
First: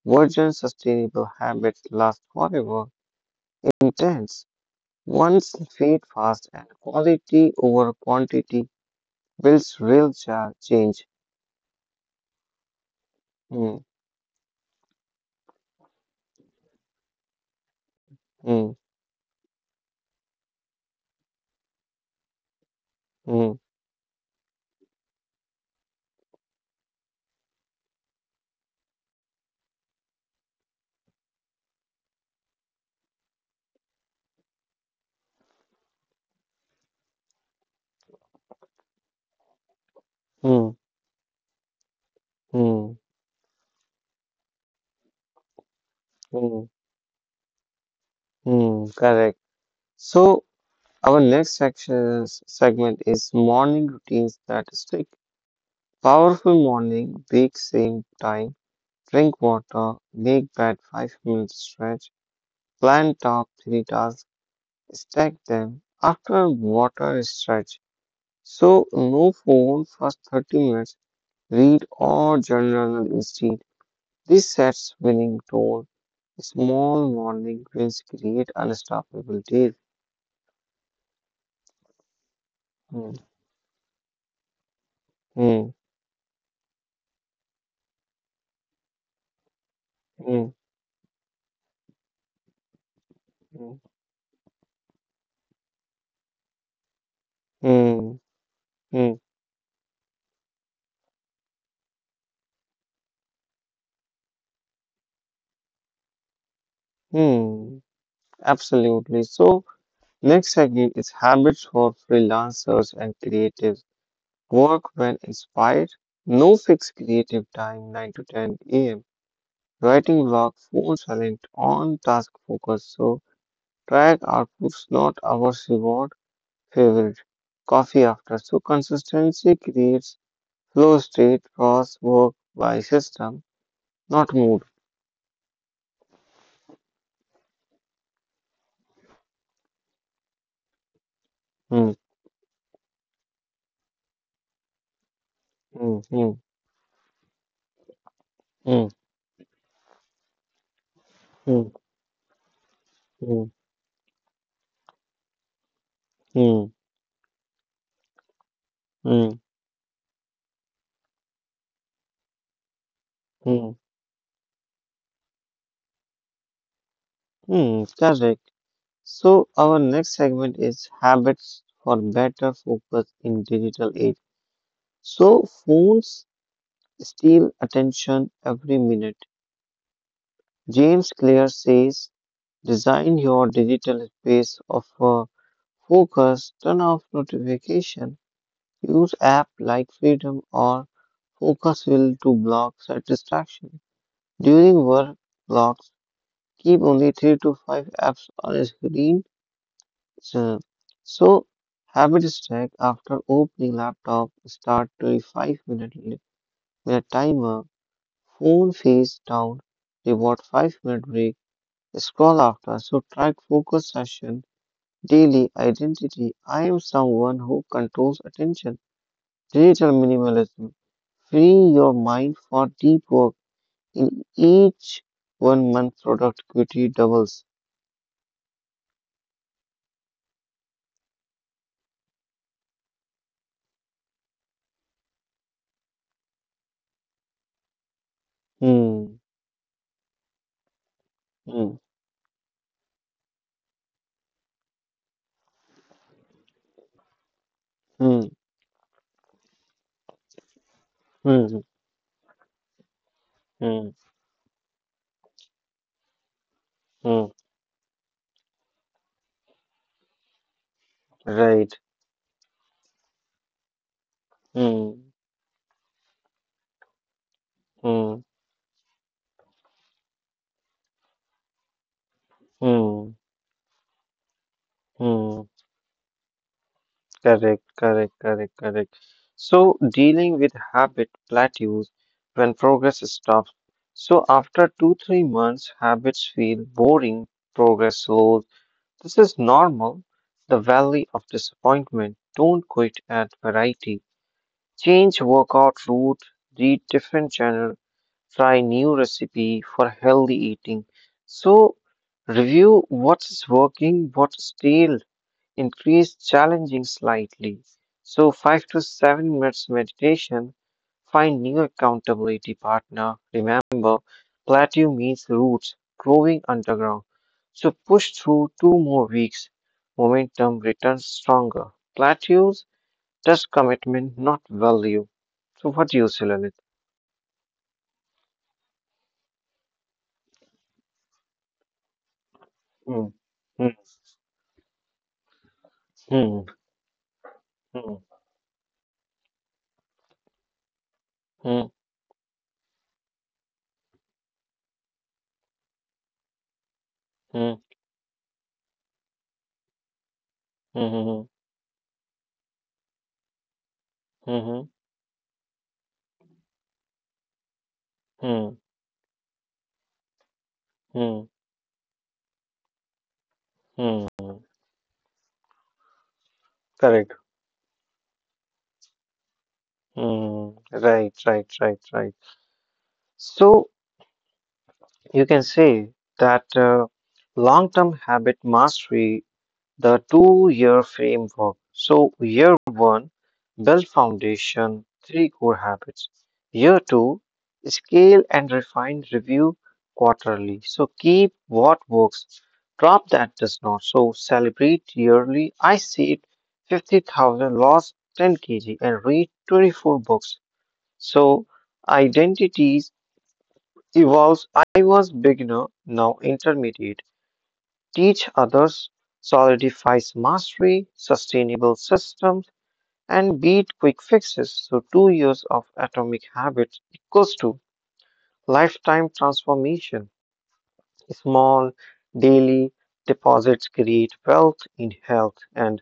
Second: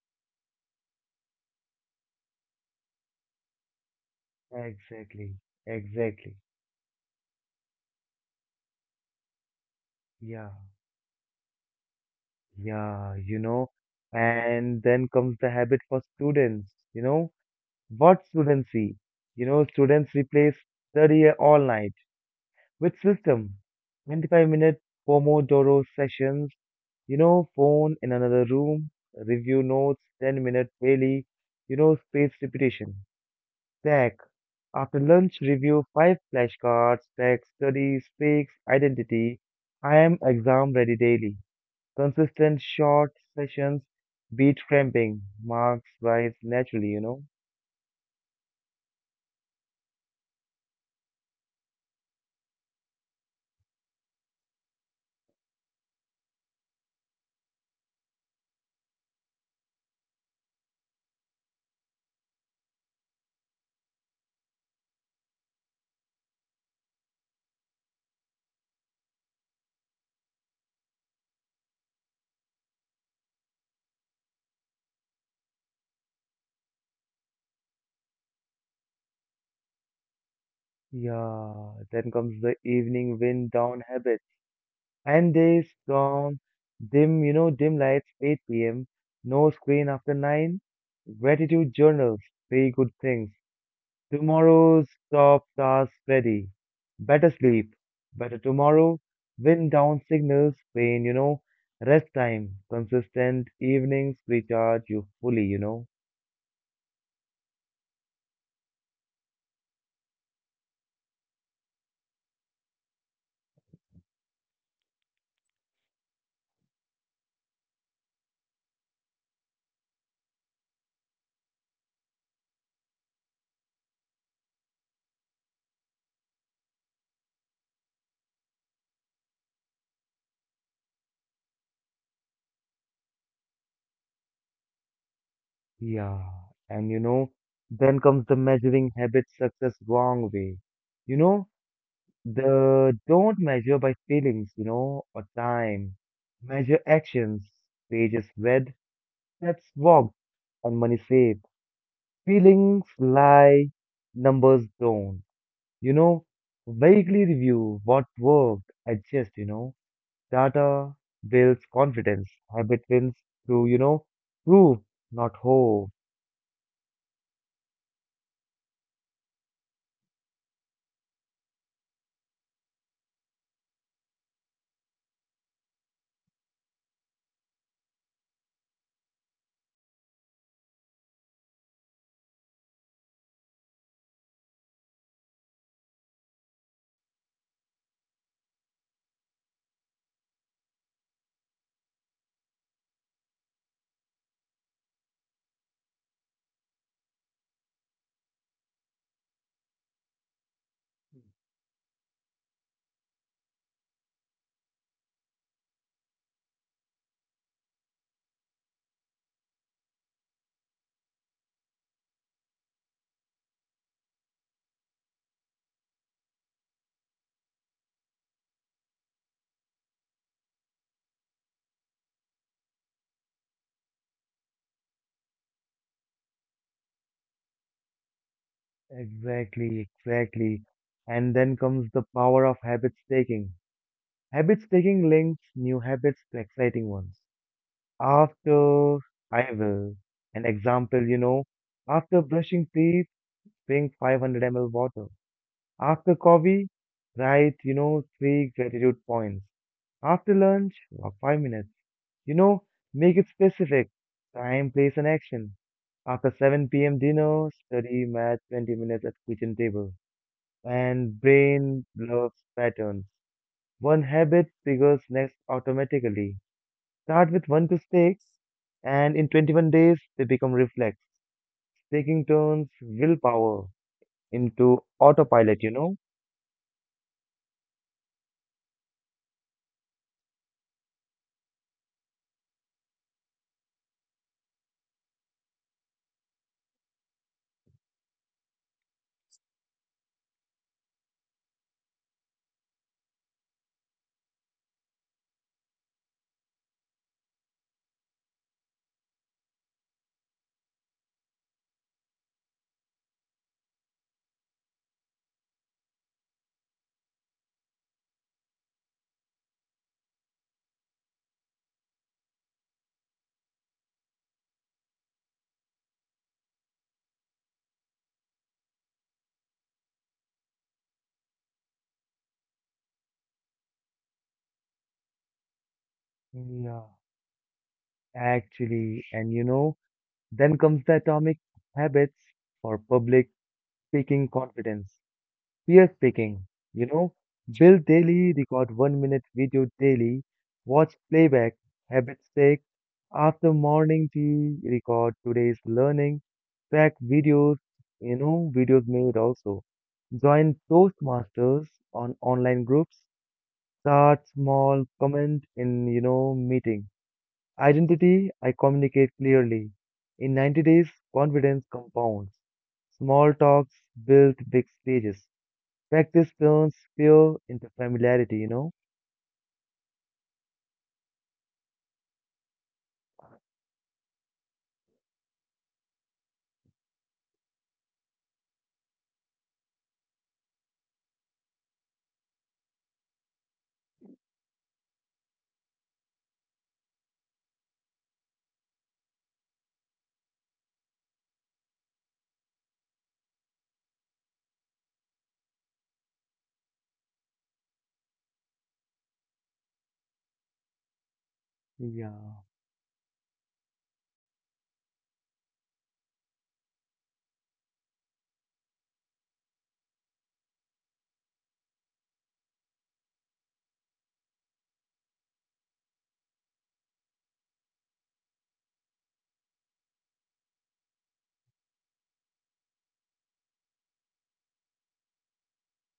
[SPEAKER 2] version, sustainable habits last forever. Intense,
[SPEAKER 1] Exactly,
[SPEAKER 2] once feed
[SPEAKER 1] exactly.
[SPEAKER 2] fast and quality over quantity builds real
[SPEAKER 1] Yeah,
[SPEAKER 2] change.
[SPEAKER 1] yeah, you know.
[SPEAKER 2] Hmm,
[SPEAKER 1] And then comes the habit for students, you know. What
[SPEAKER 2] hmm,
[SPEAKER 1] students see? You know, students replace study all night with system.
[SPEAKER 2] hmm,
[SPEAKER 1] 25-minute Pomodoro sessions, you know, phone in another room, review notes, 10-minute daily, you know, spaced repetition. Stack. After lunch, review five flashcards. Stack, study, speaks, identity. I am exam
[SPEAKER 2] hmm,
[SPEAKER 1] ready daily. Consistent
[SPEAKER 2] hmm,
[SPEAKER 1] short sessions beat cramping. Marks rise
[SPEAKER 2] hmm,
[SPEAKER 1] naturally, you know.
[SPEAKER 2] hmm, correct. So our next section segment is morning routines that stick. Powerful morning, wake same time, drink water, make bed 5 minutes stretch, plan top 3 tasks, stack them. After water stretch, so no phone for 30 minutes, read or journal instead. This sets winning tone. Small morning wins create unstoppable days.
[SPEAKER 1] Yeah, then comes the
[SPEAKER 2] Hmm,
[SPEAKER 1] evening wind down habit. And
[SPEAKER 2] hmm,
[SPEAKER 1] days from dim, you know, dim lights, 8 p.m., no screen after
[SPEAKER 2] hmm,
[SPEAKER 1] 9, gratitude journals, three good things,
[SPEAKER 2] hmm,
[SPEAKER 1] tomorrow's top task ready, better sleep,
[SPEAKER 2] hmm, hmm.
[SPEAKER 1] better tomorrow.
[SPEAKER 2] Hmm.
[SPEAKER 1] Wind down signals, pain, you know, rest time. Consistent evenings recharge you fully, you know.
[SPEAKER 2] Hmm, absolutely. So, next segment is habits for freelancers and creatives. Work when inspired. No fixed creative time, 9 to 10 a.m. Writing block, full silent, on task focus. So, track outputs, not hours reward. Favorite. Coffee after. So, consistency creates flow state, cross work by system, not mood.
[SPEAKER 1] Yeah, and you know, then comes the measuring habits success wrong way. You know,
[SPEAKER 2] Hmm,
[SPEAKER 1] The don't measure by feelings, you know, or
[SPEAKER 2] hmm,
[SPEAKER 1] time.
[SPEAKER 2] hmm,
[SPEAKER 1] Measure actions. Pages read,
[SPEAKER 2] hmm,
[SPEAKER 1] steps walked, and money saved.
[SPEAKER 2] hmm,
[SPEAKER 1] Feelings
[SPEAKER 2] hmm,
[SPEAKER 1] lie, numbers don't. You know,
[SPEAKER 2] hmm,
[SPEAKER 1] vaguely review what worked, adjust,
[SPEAKER 2] hmm.
[SPEAKER 1] you know. Data builds confidence. Habit wins through,
[SPEAKER 2] Hmm.
[SPEAKER 1] you know, proof, not hope.
[SPEAKER 2] Hmm, correct. So our next segment is habits for better focus in digital age. So phones steal attention every minute. James Clear says, design your digital space of focus, turn off notification, use app like Freedom or Focus Will to block distraction. During work blocks, keep only three to five apps on a screen. So, so, habit stack after opening laptop start 25 minute minute timer, phone face down, reward 5-minute break, scroll after. So track focus session, daily identity. I am someone who controls attention. Digital minimalism. Free your mind for deep work. In each 1 month, productivity doubles.
[SPEAKER 1] Exactly. And then comes the power of habit staking. Habits taking links new habits to exciting ones. After
[SPEAKER 2] Hmm.
[SPEAKER 1] I will, an example, you know,
[SPEAKER 2] Hmm.
[SPEAKER 1] after brushing teeth, drink 500 ml water. After coffee, write, you know,
[SPEAKER 2] Hmm.
[SPEAKER 1] three gratitude points. After lunch, walk five
[SPEAKER 2] Hmm.
[SPEAKER 1] minutes. You know, make it
[SPEAKER 2] Hmm.
[SPEAKER 1] specific.
[SPEAKER 2] Hmm.
[SPEAKER 1] Time, place, and action. After 7 p.m.
[SPEAKER 2] Hmm.
[SPEAKER 1] dinner, study math 20 minutes at kitchen table. And
[SPEAKER 2] Right.
[SPEAKER 1] brain loves patterns. One habit triggers
[SPEAKER 2] Hmm.
[SPEAKER 1] next automatically. Start with one to
[SPEAKER 2] Hmm.
[SPEAKER 1] six, and in 21 days, they become reflex, taking turns,
[SPEAKER 2] Hmm.
[SPEAKER 1] willpower into
[SPEAKER 2] Hmm.
[SPEAKER 1] autopilot, you know?
[SPEAKER 2] Correct, correct, correct, correct. So dealing with habit plateaus when progress stops. So after two, 3 months, habits feel boring, progress slows. This is normal. The valley of disappointment. Don't quit at variety. Change workout route, read different channel, try new recipe for healthy eating. So review what's working, what's stale increase challenging slightly. So, 5 to 7 minutes meditation, find new accountability partner. Remember, plateau means roots growing underground. So, push through 2 more weeks. Momentum returns stronger. Plateaus test commitment, not value. So, what do you say, Lalit?
[SPEAKER 1] Yeah, actually. And you know, then comes the atomic habits for
[SPEAKER 2] Hmm.
[SPEAKER 1] public speaking confidence. Peer speaking,
[SPEAKER 2] Hmm,
[SPEAKER 1] you know, build
[SPEAKER 2] hmm,
[SPEAKER 1] daily, record 1 minute video daily, watch playback,
[SPEAKER 2] hmm,
[SPEAKER 1] habit six, after morning tea, record today's learning, track
[SPEAKER 2] hmm,
[SPEAKER 1] videos, you know, videos made also. Join
[SPEAKER 2] hmm,
[SPEAKER 1] Toastmasters on online groups, start
[SPEAKER 2] hmm, hmm,
[SPEAKER 1] small, comment in, you know, meeting. Identity, I
[SPEAKER 2] hmm,
[SPEAKER 1] communicate clearly. In 90 days,
[SPEAKER 2] hmm,
[SPEAKER 1] confidence compounds. Small talks
[SPEAKER 2] hmm,
[SPEAKER 1] build
[SPEAKER 2] hmm.
[SPEAKER 1] big stages. Practice turns
[SPEAKER 2] Correct.
[SPEAKER 1] fear into familiarity, you know?
[SPEAKER 2] Mm, right, right, right, right. So you can say that long-term habit mastery, the two-year framework. So year one, build foundation, three core habits. Year two, scale and refine, review quarterly. So keep what works, drop that does not. So celebrate yearly. I saved 50,000, lost 10 kg, and read 24 books. So
[SPEAKER 1] Yeah.
[SPEAKER 2] identities evolves. I was beginner, now intermediate. Teach others solidifies mastery, sustainable systems, and beat quick fixes. So 2 years of atomic habits equals to lifetime transformation. Small daily deposits create wealth in health and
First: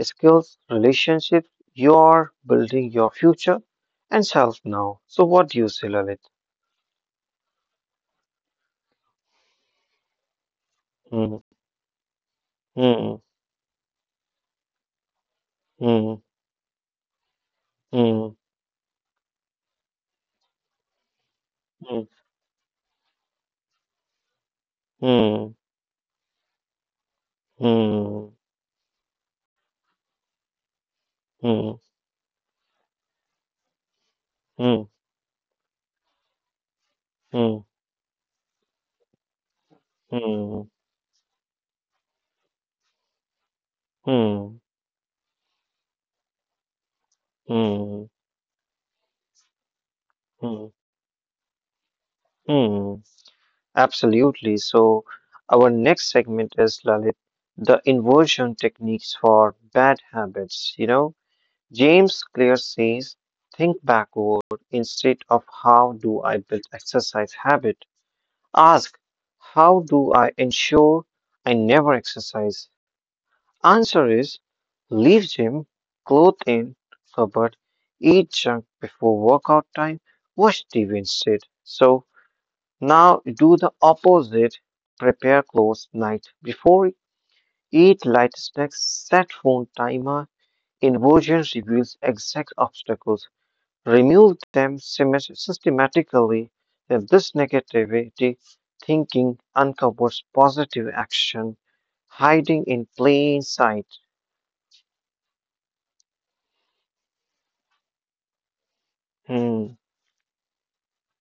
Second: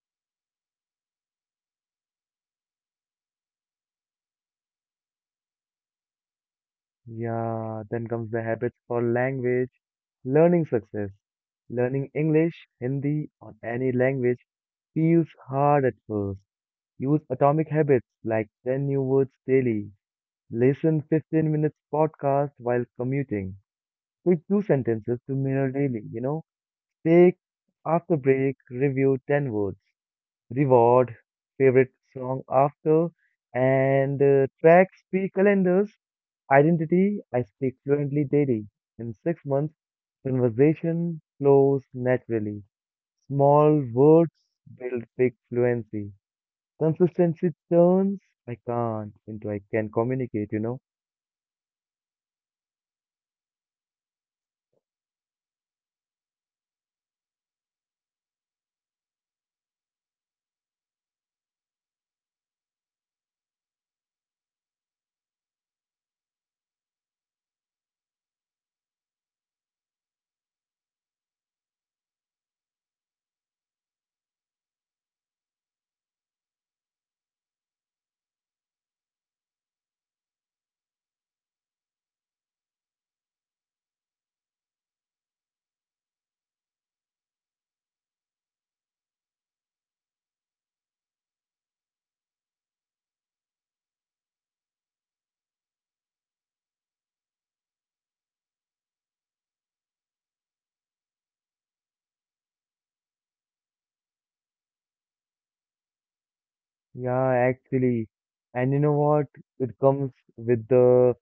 [SPEAKER 2] skills, relationships. You're building your future and self now. So what do you say, Lalit?
[SPEAKER 1] Yeah, then comes the habits for language. Learning success. Learning English,
[SPEAKER 2] Hmm.
[SPEAKER 1] Hindi, or any language feels hard at
[SPEAKER 2] Mm,
[SPEAKER 1] first. Use atomic habits
[SPEAKER 2] mm,
[SPEAKER 1] like 10 new words daily. Listen 15 minutes
[SPEAKER 2] mm,
[SPEAKER 1] podcast while commuting. Pick two sentences to
[SPEAKER 2] mm,
[SPEAKER 1] mirror daily, you know? Take after
[SPEAKER 2] mm,
[SPEAKER 1] break, review 10 words. Reward,
[SPEAKER 2] mm,
[SPEAKER 1] favorite song after, and
[SPEAKER 2] mm,
[SPEAKER 1] tracks, three calendars, identity, I
[SPEAKER 2] mm,
[SPEAKER 1] speak fluently daily. In 6 months,
[SPEAKER 2] mm,
[SPEAKER 1] conversation flows naturally. Small words
[SPEAKER 2] mm,
[SPEAKER 1] build big fluency. Consistency
[SPEAKER 2] mm,
[SPEAKER 1] turns I can't into I can communicate, you
[SPEAKER 2] mm,
[SPEAKER 1] know?
[SPEAKER 2] mm. Absolutely. So, our next segment is Lalit, the inversion techniques for bad habits. James Clear says, think backward instead of how do I build exercise habit. Ask, how do I ensure I never exercise? Answer is leave gym, clothed in, cupboard, eat junk before workout time, wash TV instead. So now do the opposite. Prepare clothes night before, eat light snacks, set phone timer. Inversion reveals exact obstacles. Remove them systematically. Then this negativity thinking uncovers positive action hiding in plain sight.
[SPEAKER 1] Yeah, actually. And you know what?
[SPEAKER 2] Hmm.
[SPEAKER 1] It comes with the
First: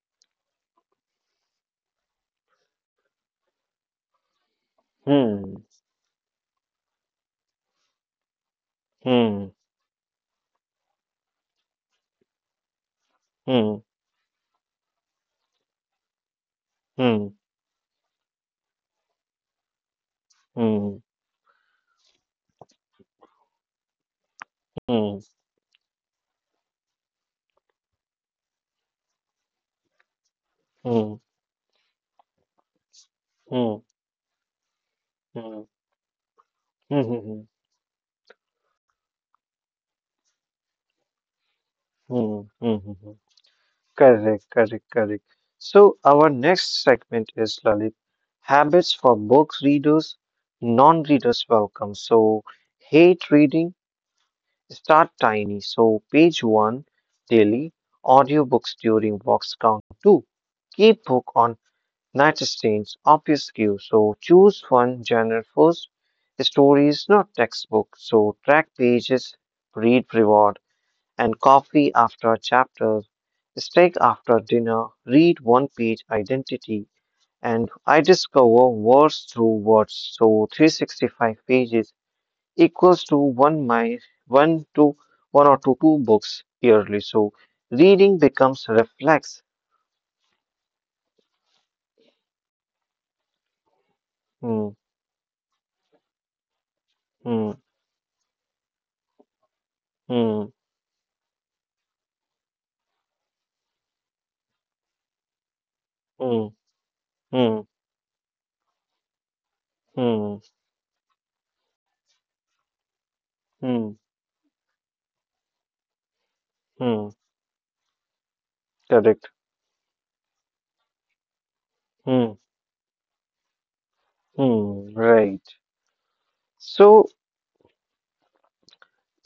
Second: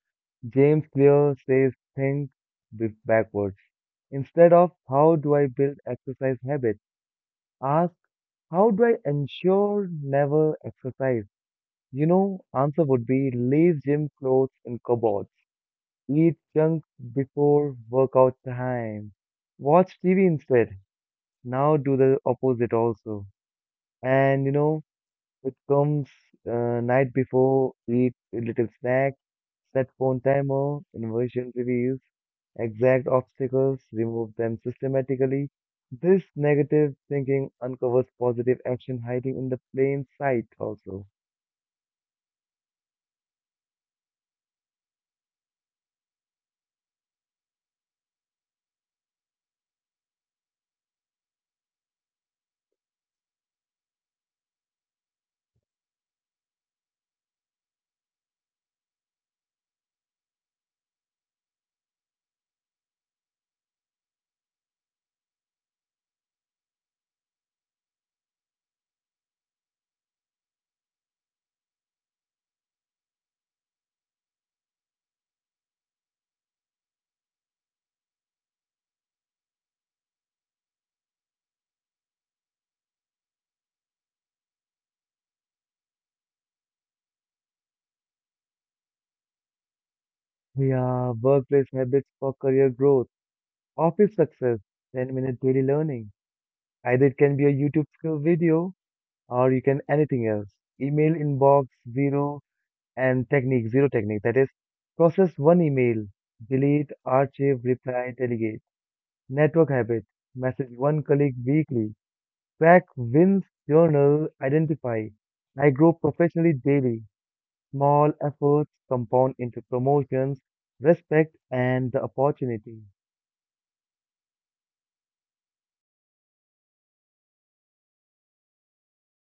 [SPEAKER 1] James Clear says think backwards. Instead of how do I
[SPEAKER 2] Hmm.
[SPEAKER 1] build exercise habits, ask how do I
[SPEAKER 2] Hmm.
[SPEAKER 1] ensure never exercise? You know, answer would be
[SPEAKER 2] Hmm.
[SPEAKER 1] leave gym clothes in cupboards, eat junk
[SPEAKER 2] Hmm.
[SPEAKER 1] before workout time, watch TV instead.
[SPEAKER 2] Hmm.
[SPEAKER 1] Now do the opposite also. And you know,
[SPEAKER 2] Hmm.
[SPEAKER 1] it comes night before, eat a little snack, set phone timer,
[SPEAKER 2] Hmm. Hmm.
[SPEAKER 1] inversion reviews exact
[SPEAKER 2] Hmm.
[SPEAKER 1] obstacles, remove them systematically.
[SPEAKER 2] Hmm.
[SPEAKER 1] This negative
[SPEAKER 2] Hmm.
[SPEAKER 1] thinking uncovers positive action hiding in the plain sight also.
[SPEAKER 2] Hmm. Hmm. Correct. Correct. Correct. So our next segment is Lalit habits for books readers, non-readers welcome. So hate reading. Start tiny. So page one daily. Audiobooks during walks count two. Keep book on nightstands obfuscue. So choose one genre first. Stories, not textbook. So track pages, read reward, and coffee after chapter. Steak after dinner, read one page identity, and I discover words through words. So 365 pages equals to one my one to one or two, books yearly. So reading becomes reflex.
[SPEAKER 1] Yeah, workplace habits for career growth, office success,
[SPEAKER 2] Hmm,
[SPEAKER 1] 10-minute daily learning. Either it can be
[SPEAKER 2] hmm,
[SPEAKER 1] a YouTube skill video or you can anything
[SPEAKER 2] hmm,
[SPEAKER 1] else. Email inbox zero and technique zero technique. That is, process one email,
[SPEAKER 2] hmm,
[SPEAKER 1] delete,
[SPEAKER 2] hmm.
[SPEAKER 1] archive, reply, delegate. Network habit,
[SPEAKER 2] Hmm,
[SPEAKER 1] message one colleague weekly. Track wins
[SPEAKER 2] hmm,
[SPEAKER 1] journal identify. I grow professionally
[SPEAKER 2] hmm,
[SPEAKER 1] daily. Small efforts
[SPEAKER 2] correct.
[SPEAKER 1] compound into promotions, respect, and the
[SPEAKER 2] Hmm,
[SPEAKER 1] opportunity.
[SPEAKER 2] hmm, right. So,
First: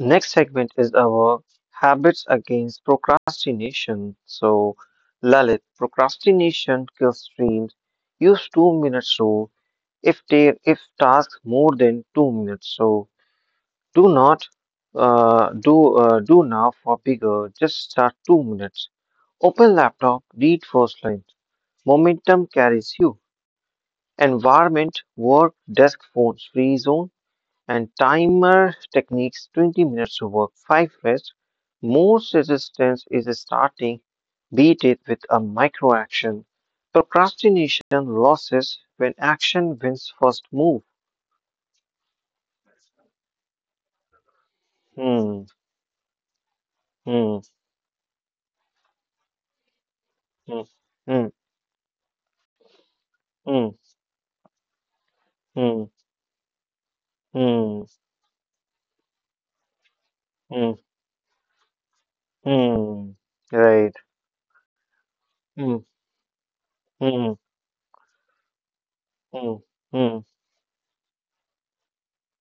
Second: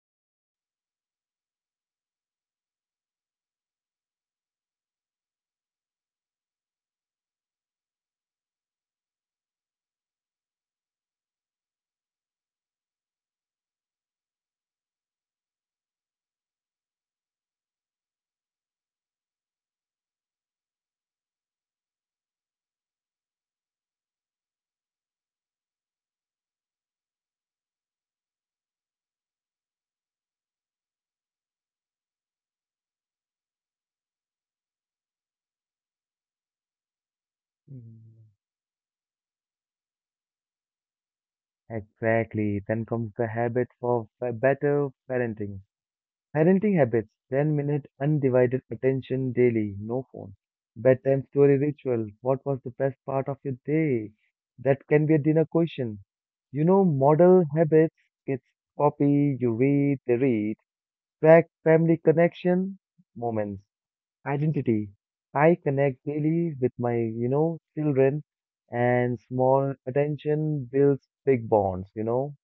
[SPEAKER 2] next segment is our habits against procrastination. So, Lalit, procrastination kills dreams. Use 2 minutes rule if tasks more than 2 minutes. So, do not do now for bigger. Just start 2 minutes. Open laptop. Read first line. Momentum carries you. Environment, work, desk phones free zone, and timer techniques 20 minutes to work, 5 rest. Most resistance is starting, beat it with a micro action. Procrastination
[SPEAKER 1] Mm,
[SPEAKER 2] losses when action wins first move.
[SPEAKER 1] exactly. Then comes the habit for better
[SPEAKER 2] Hmm,
[SPEAKER 1] parenting. Parenting habits
[SPEAKER 2] hmm,
[SPEAKER 1] 10-minute undivided attention daily, no phone.
[SPEAKER 2] hmm, hmm,
[SPEAKER 1] Bedtime story ritual. What was the best part of your day? That can be a dinner
[SPEAKER 2] hmm,
[SPEAKER 1] question. You know, model
[SPEAKER 2] hmm,
[SPEAKER 1] habits, kids copy, you read, they read.
[SPEAKER 2] hmm, hmm,
[SPEAKER 1] Track family connection,
[SPEAKER 2] hmm.
[SPEAKER 1] moments,
[SPEAKER 2] Right.
[SPEAKER 1] identity. I
[SPEAKER 2] Hmm,
[SPEAKER 1] connect daily with my, you
[SPEAKER 2] hmm,
[SPEAKER 1] know, children and
[SPEAKER 2] hmm,
[SPEAKER 1] small
[SPEAKER 2] hmm.
[SPEAKER 1] attention builds big bonds, you know.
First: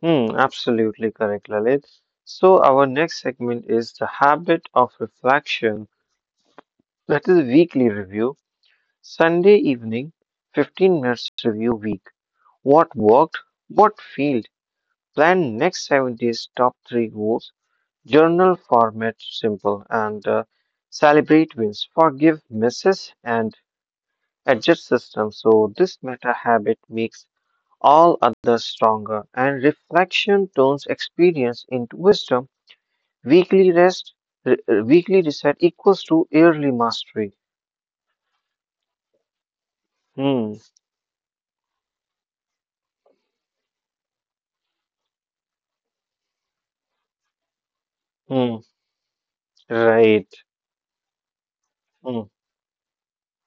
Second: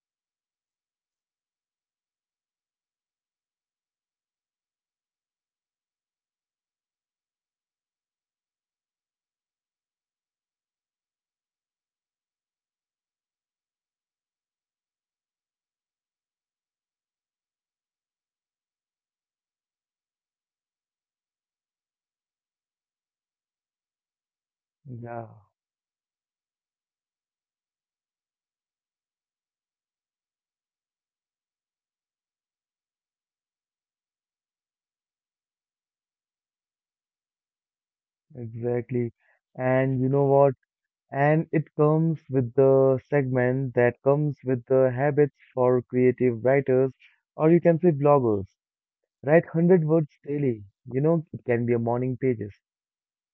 [SPEAKER 2] Hmm, absolutely correct, Lalit. So, our next segment is the habit of reflection. That is weekly review, Sunday evening, 15 minutes review week. What worked, what failed. Plan next 7 days top three goals. Journal format simple and celebrate wins, forgive misses, and adjust system.
[SPEAKER 1] Yeah,
[SPEAKER 2] So, this meta habit makes all others stronger, and reflection turns experience into wisdom. Weekly rest, weekly reset equals to yearly mastery.
[SPEAKER 1] exactly. And you know
[SPEAKER 2] Hmm,
[SPEAKER 1] what? And it comes with the segment that comes with the habits for creative writers, or you can say
[SPEAKER 2] hmm,
[SPEAKER 1] bloggers. Write 100 words
[SPEAKER 2] right.
[SPEAKER 1] daily. You know, it can be a
[SPEAKER 2] Hmm,
[SPEAKER 1] morning pages.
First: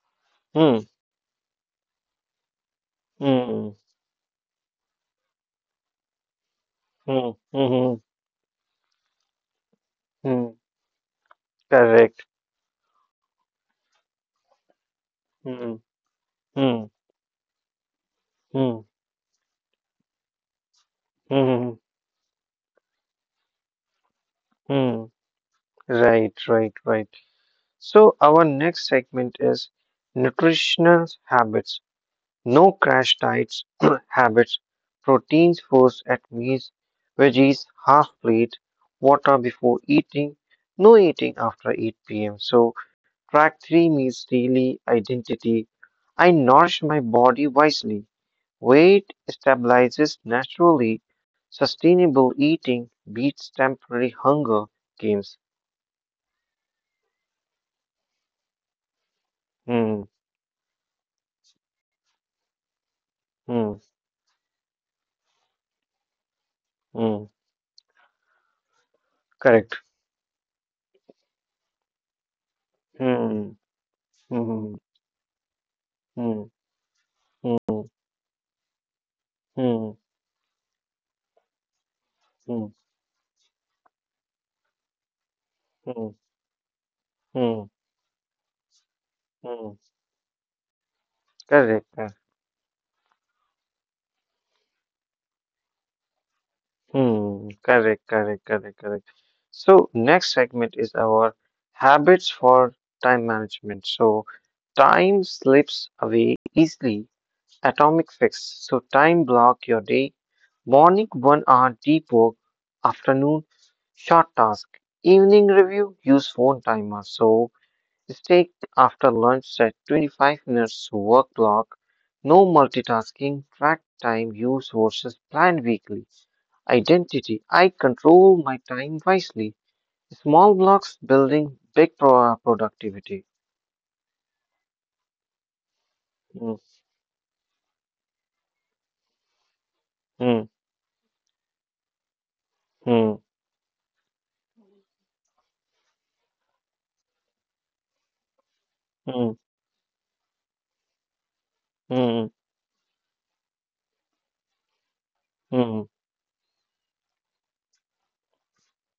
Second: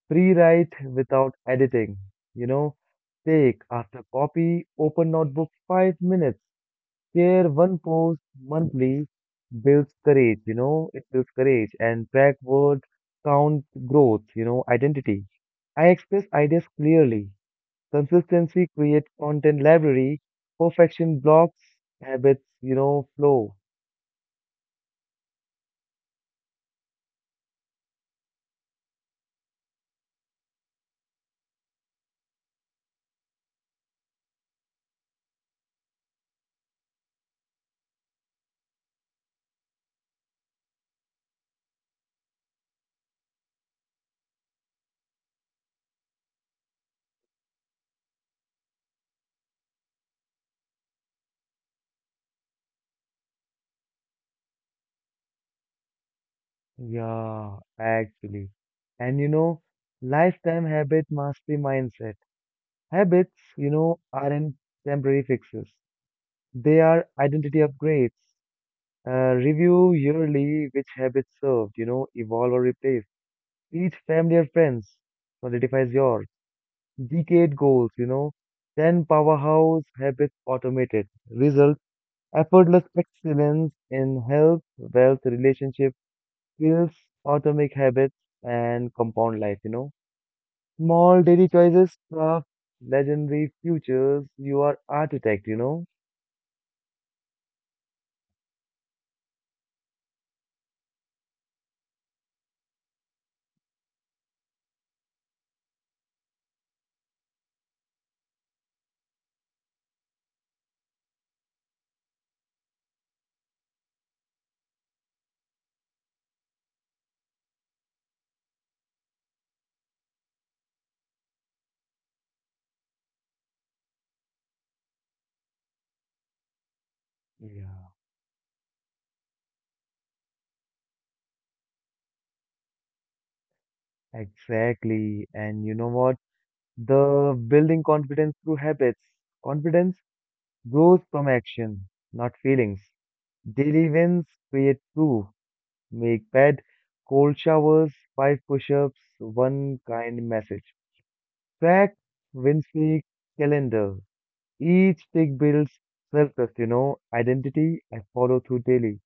[SPEAKER 1] Pre-write
[SPEAKER 2] hmm,
[SPEAKER 1] without editing, you know, take
[SPEAKER 2] hmm,
[SPEAKER 1] after copy, open notebook 5 minutes,
[SPEAKER 2] hmm,
[SPEAKER 1] share
[SPEAKER 2] hmm,
[SPEAKER 1] one
[SPEAKER 2] hmm,
[SPEAKER 1] post monthly, builds courage,
[SPEAKER 2] hmm,
[SPEAKER 1] you know, it builds courage and
[SPEAKER 2] correct.
[SPEAKER 1] track word count growth, you know, identity.
[SPEAKER 2] Hmm,
[SPEAKER 1] I express ideas
[SPEAKER 2] hmm,
[SPEAKER 1] clearly. Consistency
[SPEAKER 2] hmm,
[SPEAKER 1] creates content library. Perfection blocks
[SPEAKER 2] hmm,
[SPEAKER 1] habits, you know, flow.
[SPEAKER 2] hmm, right, right, right. So, our next segment is nutritional habits. No crash diets habits, proteins first at meals, veggies half plate, water before eating, no eating after 8 p.m. So track three meals daily identity. I nourish my body wisely. Weight stabilizes naturally. Sustainable eating beats temporary hunger games.
[SPEAKER 1] Yeah, actually. And you know,
[SPEAKER 2] Hmm,
[SPEAKER 1] lifetime habit mastery mindset. Habits, you
[SPEAKER 2] hmm,
[SPEAKER 1] know, aren't temporary fixes. They are
[SPEAKER 2] hmm.
[SPEAKER 1] identity upgrades.
[SPEAKER 2] Correct.
[SPEAKER 1] Review yearly which habits served, you know, evolve or replace.
[SPEAKER 2] Hmm,
[SPEAKER 1] Each family or
[SPEAKER 2] hmm,
[SPEAKER 1] friends solidifies yours.
[SPEAKER 2] hmm,
[SPEAKER 1] Decade
[SPEAKER 2] hmm, hmm,
[SPEAKER 1] goals, you know, 10 powerhouse
[SPEAKER 2] hmm,
[SPEAKER 1] habits automated. Result,
[SPEAKER 2] hmm,
[SPEAKER 1] effortless excellence in health, wealth, relationship,
[SPEAKER 2] hmm.
[SPEAKER 1] skills,
[SPEAKER 2] Hmm.
[SPEAKER 1] atomic habits, and compound life, you
[SPEAKER 2] Hmm,
[SPEAKER 1] know. Small daily
[SPEAKER 2] correct.
[SPEAKER 1] choices craft legendary futures. You are architect, you know.
[SPEAKER 2] Hmm, correct, correct, correct, correct. So next segment is our habits for time management. So time slips away easily. Atomic fix. So time block your day. Morning 1 hour deep work. Afternoon short task. Evening review. Use phone timer. So steak after lunch set 25 minutes work block. No multitasking. Track time use versus planned weekly. Identity. I
[SPEAKER 1] Yeah,
[SPEAKER 2] control my time wisely. Small blocks building big productivity.
[SPEAKER 1] exactly. And you know what?
[SPEAKER 2] Hmm,
[SPEAKER 1] The building confidence through habits. Confidence
[SPEAKER 2] hmm,
[SPEAKER 1] grows from action, not feelings.
[SPEAKER 2] hmm,
[SPEAKER 1] Daily wins create proof. Make bed, cold showers, five push-ups,
[SPEAKER 2] hmm,
[SPEAKER 1] one kind message. Track,
[SPEAKER 2] hmm,
[SPEAKER 1] win streak, calendar. Each tick builds
[SPEAKER 2] hmm,
[SPEAKER 1] self-trust, you know, identity I follow through daily.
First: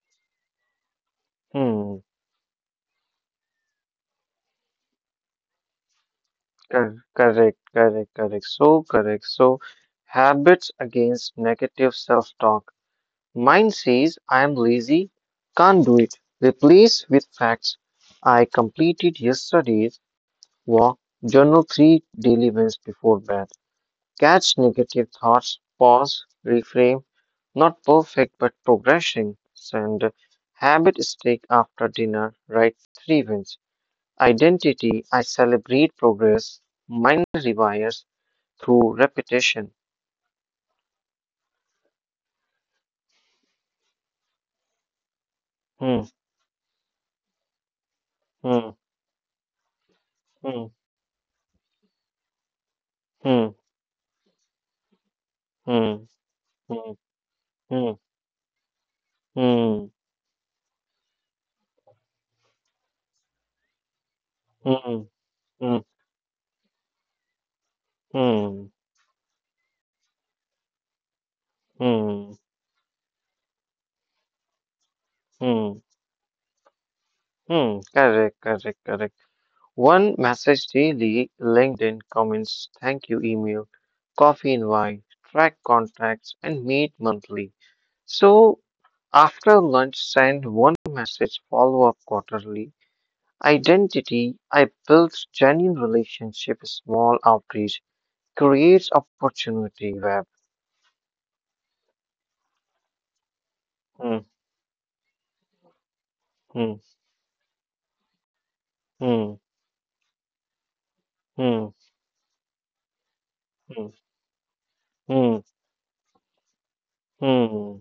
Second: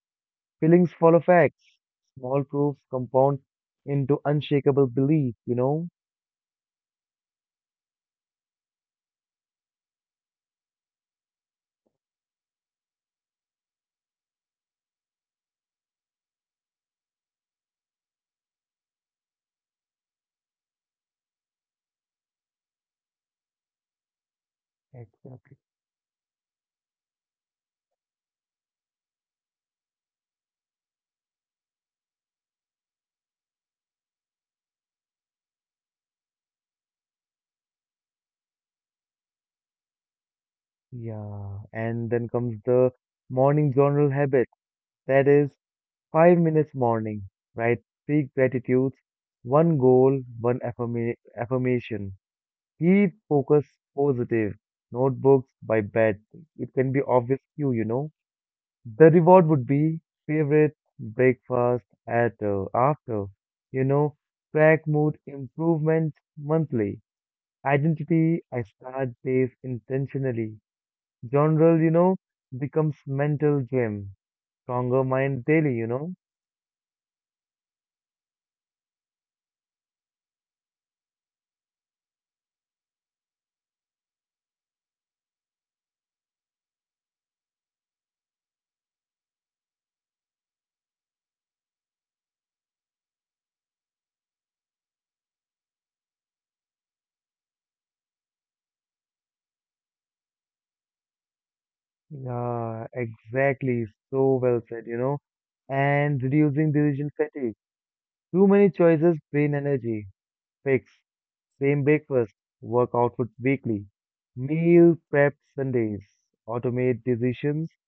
[SPEAKER 1] Feelings follow facts.
[SPEAKER 2] hmm.
[SPEAKER 1] Small proofs compound into unshakable belief, you know?
[SPEAKER 2] Correct, correct, correct. So correct. So habits against negative self-talk. Mine says I am lazy, can't do it. Replace with facts. I completed yesterday's walk, journal three daily wins before bed. Catch negative thoughts,
[SPEAKER 1] Exactly.
[SPEAKER 2] pause, reframe. Not perfect, but progressing. And habit stick after dinner, write three wins. Identity, I celebrate progress. Mind rewires through repetition.
[SPEAKER 1] Yeah, and then comes the morning journal habit. That is
[SPEAKER 2] Hmm,
[SPEAKER 1] 5 minutes morning, right? Three
[SPEAKER 2] hmm,
[SPEAKER 1] gratitudes, one goal, one
[SPEAKER 2] hmm,
[SPEAKER 1] affirma affirmation. Keep
[SPEAKER 2] hmm,
[SPEAKER 1] focus positive. Notebooks by
[SPEAKER 2] hmm,
[SPEAKER 1] bed. It
[SPEAKER 2] hmm,
[SPEAKER 1] can be obvious cue, you
[SPEAKER 2] hmm.
[SPEAKER 1] know. The reward would
[SPEAKER 2] Hmm.
[SPEAKER 1] be favorite breakfast at after. You know, track
[SPEAKER 2] Mm,
[SPEAKER 1] mood
[SPEAKER 2] mm,
[SPEAKER 1] improvement monthly. Identity,
[SPEAKER 2] mm,
[SPEAKER 1] I start days intentionally. Genre, you know,
[SPEAKER 2] mm,
[SPEAKER 1] becomes mental game. Stronger mind
[SPEAKER 2] mm,
[SPEAKER 1] daily, you know.
[SPEAKER 2] mm. Correct, correct, correct. One message daily, LinkedIn comments, thank you email, coffee invite, track contacts, and meet monthly. So after lunch, send one message, follow up quarterly. Identity, I built genuine relationship, small outreach, creates opportunity web.
[SPEAKER 1] Yeah, exactly. So
[SPEAKER 2] Mm,
[SPEAKER 1] well said, you know. And reducing
[SPEAKER 2] mm,
[SPEAKER 1] decision fatigue. Too many choices
[SPEAKER 2] mm,
[SPEAKER 1] drain energy. Fix.
[SPEAKER 2] mm,
[SPEAKER 1] Same breakfast. Work output weekly.
[SPEAKER 2] mm,
[SPEAKER 1] Meal prep
[SPEAKER 2] mm,
[SPEAKER 1] Sundays. Automate decisions.
[SPEAKER 2] mm.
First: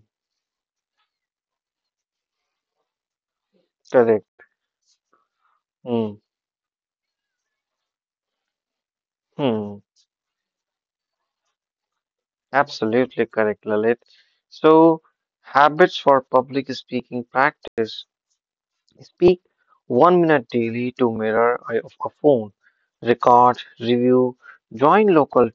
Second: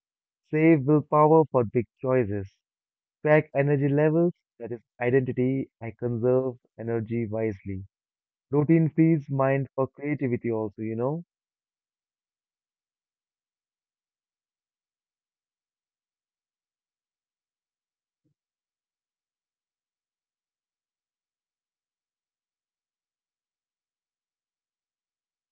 [SPEAKER 1] Save willpower for big choices. Track energy
[SPEAKER 2] Correct.
[SPEAKER 1] levels. That is identity. I
[SPEAKER 2] Mm,
[SPEAKER 1] conserve energy wisely. Routine frees mind
[SPEAKER 2] hmm,
[SPEAKER 1] for creativity also, you know?
[SPEAKER 2] absolutely correct, Lalit. So, habits for public speaking practice. Speak 1 minute daily to mirror a phone. Record, review, join local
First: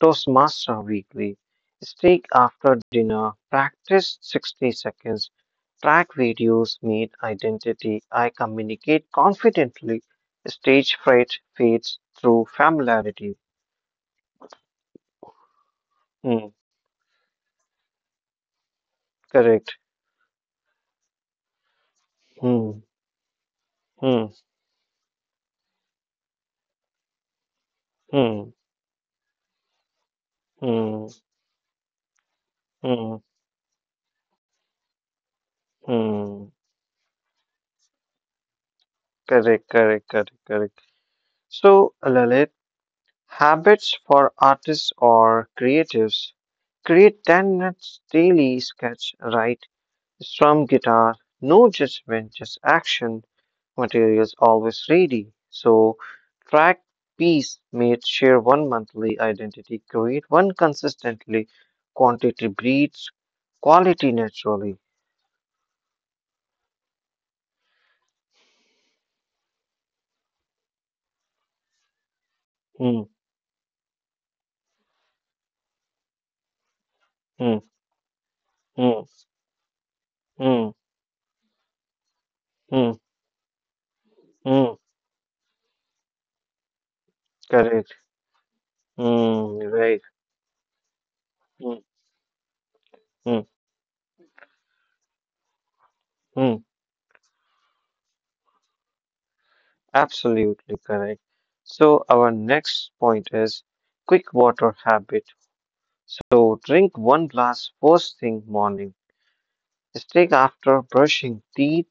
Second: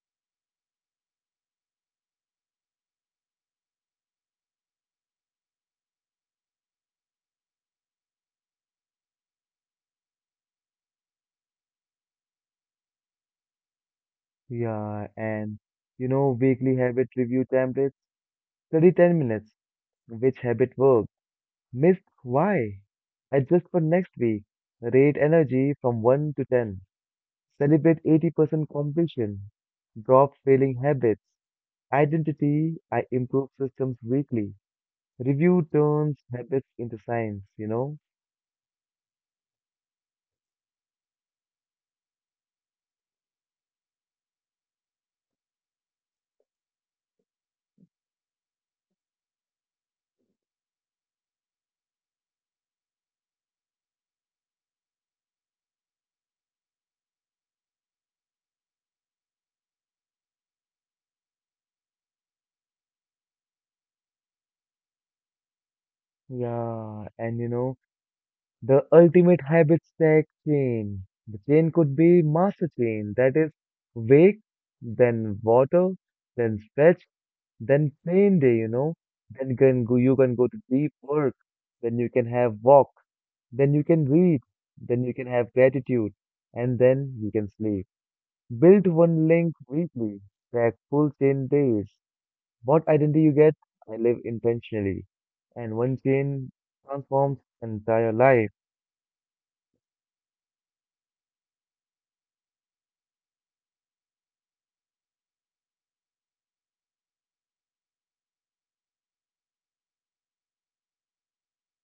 [SPEAKER 2] Toastmaster weekly. Speak after dinner. Practice 60 seconds. Track videos, meet identity. I communicate confidently. Stage fright fades through familiarity.
[SPEAKER 1] Yeah, and you know,
[SPEAKER 2] Hmm,
[SPEAKER 1] weekly habit review templates, study 10 minutes,
[SPEAKER 2] correct.
[SPEAKER 1] which habit worked, missed,
[SPEAKER 2] Hmm,
[SPEAKER 1] why? Adjust for next
[SPEAKER 2] hmm.
[SPEAKER 1] week, rate energy from 1 to 10, celebrate
[SPEAKER 2] Hmm,
[SPEAKER 1] 80% completion, drop failing
[SPEAKER 2] hmm,
[SPEAKER 1] habits, identity, I
[SPEAKER 2] hmm,
[SPEAKER 1] improve systems weekly, review turns
[SPEAKER 2] hmm.
[SPEAKER 1] habits into science, you know?
[SPEAKER 2] Correct, correct, correct, correct. So, Lalit, habits for artists or creatives. Create 10 minutes daily sketch, write, strum guitar, no judgment, just action. Materials always ready. So, track piece made, share one monthly identity, create one consistently. Quantity breeds quality naturally.
[SPEAKER 1] Yeah, and you know, the ultimate habit stack chain. The chain could be master
[SPEAKER 2] Hmm,
[SPEAKER 1] chain that is wake, then water, then stretch,
[SPEAKER 2] hmm,
[SPEAKER 1] then plain day, you
[SPEAKER 2] hmm,
[SPEAKER 1] know. Then you can go to
[SPEAKER 2] hmm,
[SPEAKER 1] deep work, then you can have
[SPEAKER 2] hmm.
[SPEAKER 1] walk, then you can read,
[SPEAKER 2] Mm,
[SPEAKER 1] then you can have gratitude, and then you can sleep.
[SPEAKER 2] correct.
[SPEAKER 1] Build one link
[SPEAKER 2] Mm, right.
[SPEAKER 1] weekly, track full chain
[SPEAKER 2] Mm,
[SPEAKER 1] days. What identity
[SPEAKER 2] mm,
[SPEAKER 1] you get? I live intentionally. And one
[SPEAKER 2] mm,
[SPEAKER 1] chain transforms entire life.
[SPEAKER 2] absolutely correct. So our next point is quick water habit. So drink one glass first thing morning. Take after brushing teeth,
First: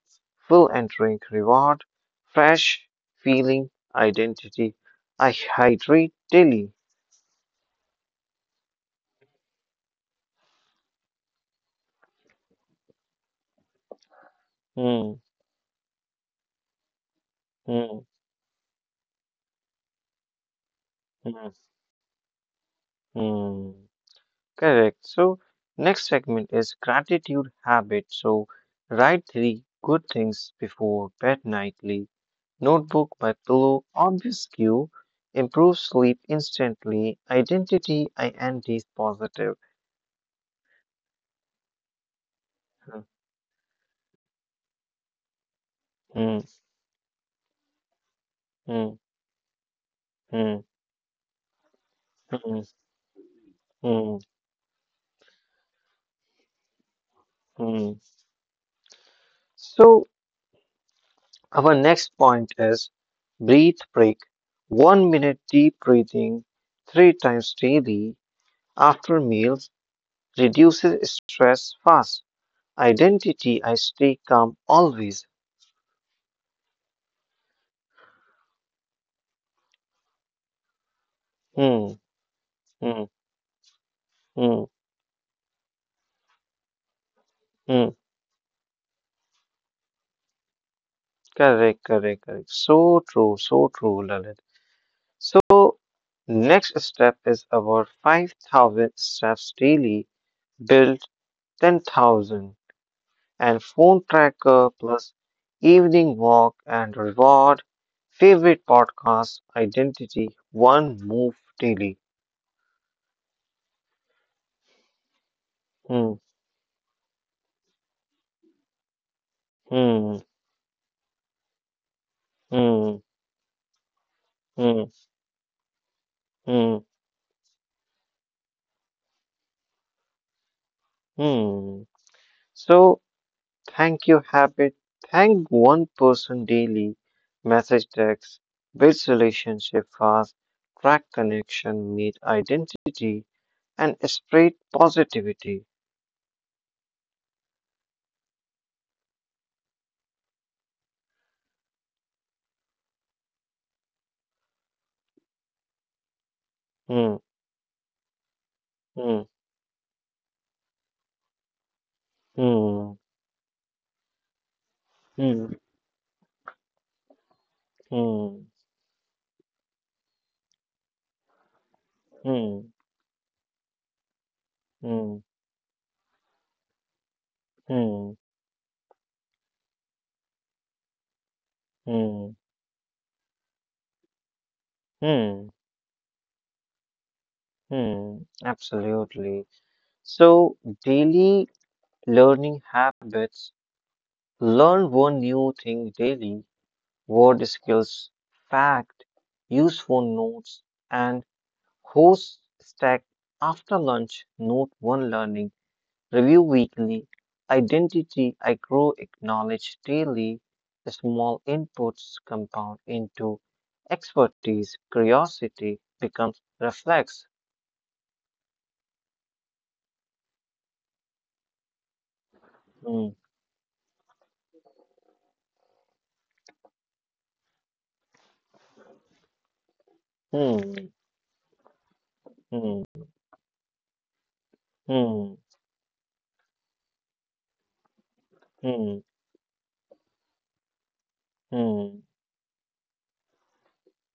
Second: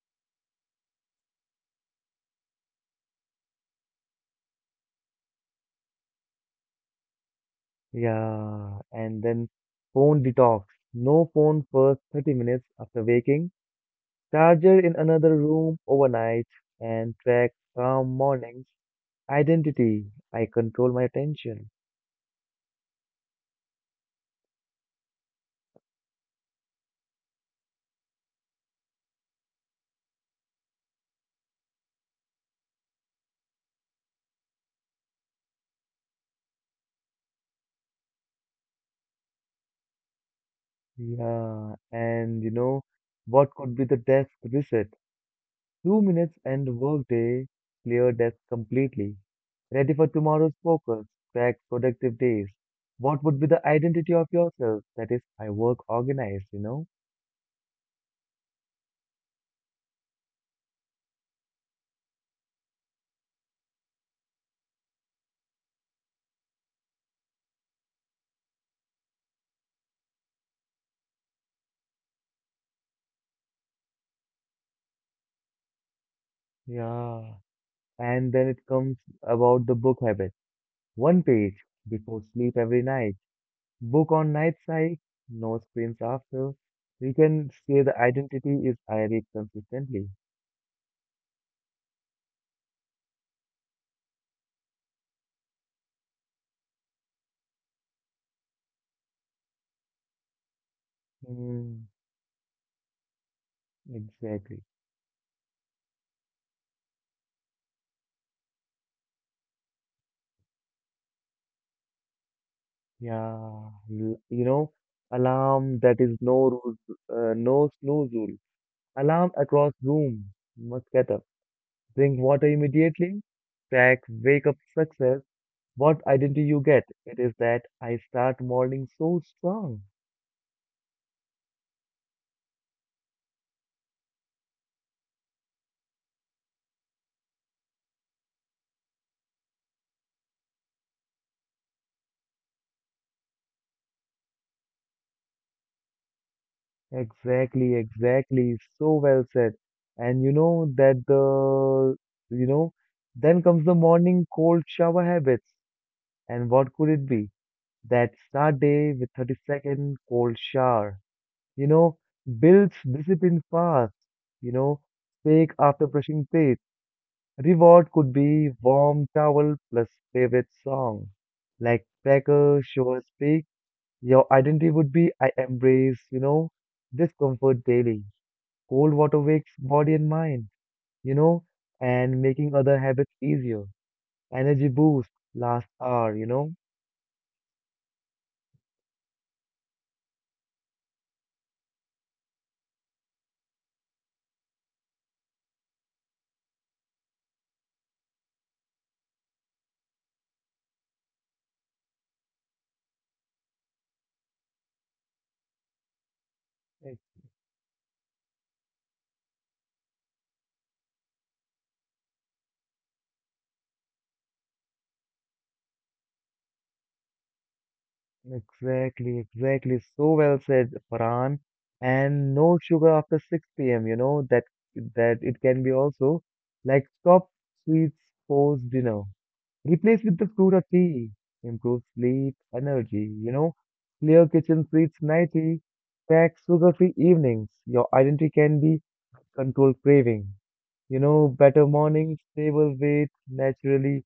[SPEAKER 2] fill and drink reward, fresh feeling identity. I hydrate daily.
[SPEAKER 1] Yeah, and then phone detox. No phone first 30 minutes after waking, charger in
[SPEAKER 2] Mm,
[SPEAKER 1] another room overnight, and track
[SPEAKER 2] mm,
[SPEAKER 1] calm mornings. Identity. I control my
[SPEAKER 2] mm,
[SPEAKER 1] attention.
[SPEAKER 2] mm. Correct. So, next segment is gratitude habit. So, write three good things before bed nightly. Notebook by pillow, obvious cue. Improve sleep instantly. Identity, I am these positive.
[SPEAKER 1] Yeah, and what could be the desk reset? 2 minutes
[SPEAKER 2] Hmm,
[SPEAKER 1] and workday, clear desk
[SPEAKER 2] hmm,
[SPEAKER 1] completely. Ready for tomorrow's
[SPEAKER 2] hmm,
[SPEAKER 1] focus, track productive days.
[SPEAKER 2] hmm,
[SPEAKER 1] What would be the identity
[SPEAKER 2] hmm,
[SPEAKER 1] of yourself? That is, I work organized, you know?
[SPEAKER 2] hmm. So, our next point is breathe break. 1 minute deep breathing three times daily after meals reduces stress fast. Identity, I stay calm always.
[SPEAKER 1] Yeah. And then it comes about the book habit. One page
[SPEAKER 2] Hmm,
[SPEAKER 1] before sleep every
[SPEAKER 2] hmm,
[SPEAKER 1] night. Book on
[SPEAKER 2] hmm,
[SPEAKER 1] night side, no screens after. We can
[SPEAKER 2] hmm.
[SPEAKER 1] say the identity is I read consistently.
[SPEAKER 2] Correct, correct, correct. So true, Lalit. So, next step is about 5,000 steps daily, build
[SPEAKER 1] Mm.
[SPEAKER 2] 10,000, and phone
[SPEAKER 1] Exactly.
[SPEAKER 2] tracker plus evening walk and reward. Favorite podcast, identity, one move daily.
[SPEAKER 1] Yeah. You know, alarm that
[SPEAKER 2] Hmm,
[SPEAKER 1] is no rules, no snooze rule. Alarm across
[SPEAKER 2] hmm,
[SPEAKER 1] room. Must get up. Drink water
[SPEAKER 2] hmm,
[SPEAKER 1] immediately. Track wake up
[SPEAKER 2] hmm,
[SPEAKER 1] success. What identity you
[SPEAKER 2] hmm,
[SPEAKER 1] get? It is that I start morning so strong.
[SPEAKER 2] hmm. So, thank you habit. Thank one person daily. Message text. Builds relationship fast. Track connection. Meet identity. And spread positivity.
[SPEAKER 1] Exactly, exactly. So well said. And you know that the, you know, then comes the morning cold shower habits. And what could it
[SPEAKER 2] Hmm.
[SPEAKER 1] be? That start day with
[SPEAKER 2] Hmm.
[SPEAKER 1] 30-second cold shower. You know, builds
[SPEAKER 2] Hmm.
[SPEAKER 1] discipline fast. You know,
[SPEAKER 2] Hmm.
[SPEAKER 1] take after brushing teeth. Reward could
[SPEAKER 2] Hmm.
[SPEAKER 1] be warm towel plus favorite song. Like cracker,
[SPEAKER 2] Hmm.
[SPEAKER 1] shower speak. Your identity would
[SPEAKER 2] Hmm.
[SPEAKER 1] be I embrace, discomfort daily.
[SPEAKER 2] Hmm.
[SPEAKER 1] Cold water wakes body and mind, you know, and
[SPEAKER 2] Hmm.
[SPEAKER 1] making other habits easier. Energy boost
[SPEAKER 2] Hmm.
[SPEAKER 1] last hour.
[SPEAKER 2] Hmm. Absolutely. So daily learning habits. Learn one new thing daily. Word skills, fact, useful notes, and host stack after lunch, note one learning, review weekly,
[SPEAKER 1] Ex-
[SPEAKER 2] identity, I grow, acknowledge daily, small inputs compound into expertise, curiosity becomes reflex.
[SPEAKER 1] Exactly, exactly. So well said, Farhan. And no sugar
[SPEAKER 2] Hmm,
[SPEAKER 1] after 6 p.m., that it can be also like stop sweets post dinner. Replace with the fruit or
[SPEAKER 2] hmm,
[SPEAKER 1] tea. Improve sleep,
[SPEAKER 2] hmm,
[SPEAKER 1] energy. Clear kitchen sweets
[SPEAKER 2] hmm,
[SPEAKER 1] nightly. Pack sugar-free evenings. Your identity can be
[SPEAKER 2] hmm,
[SPEAKER 1] control craving. Better
[SPEAKER 2] hmm.
[SPEAKER 1] mornings, stable weight naturally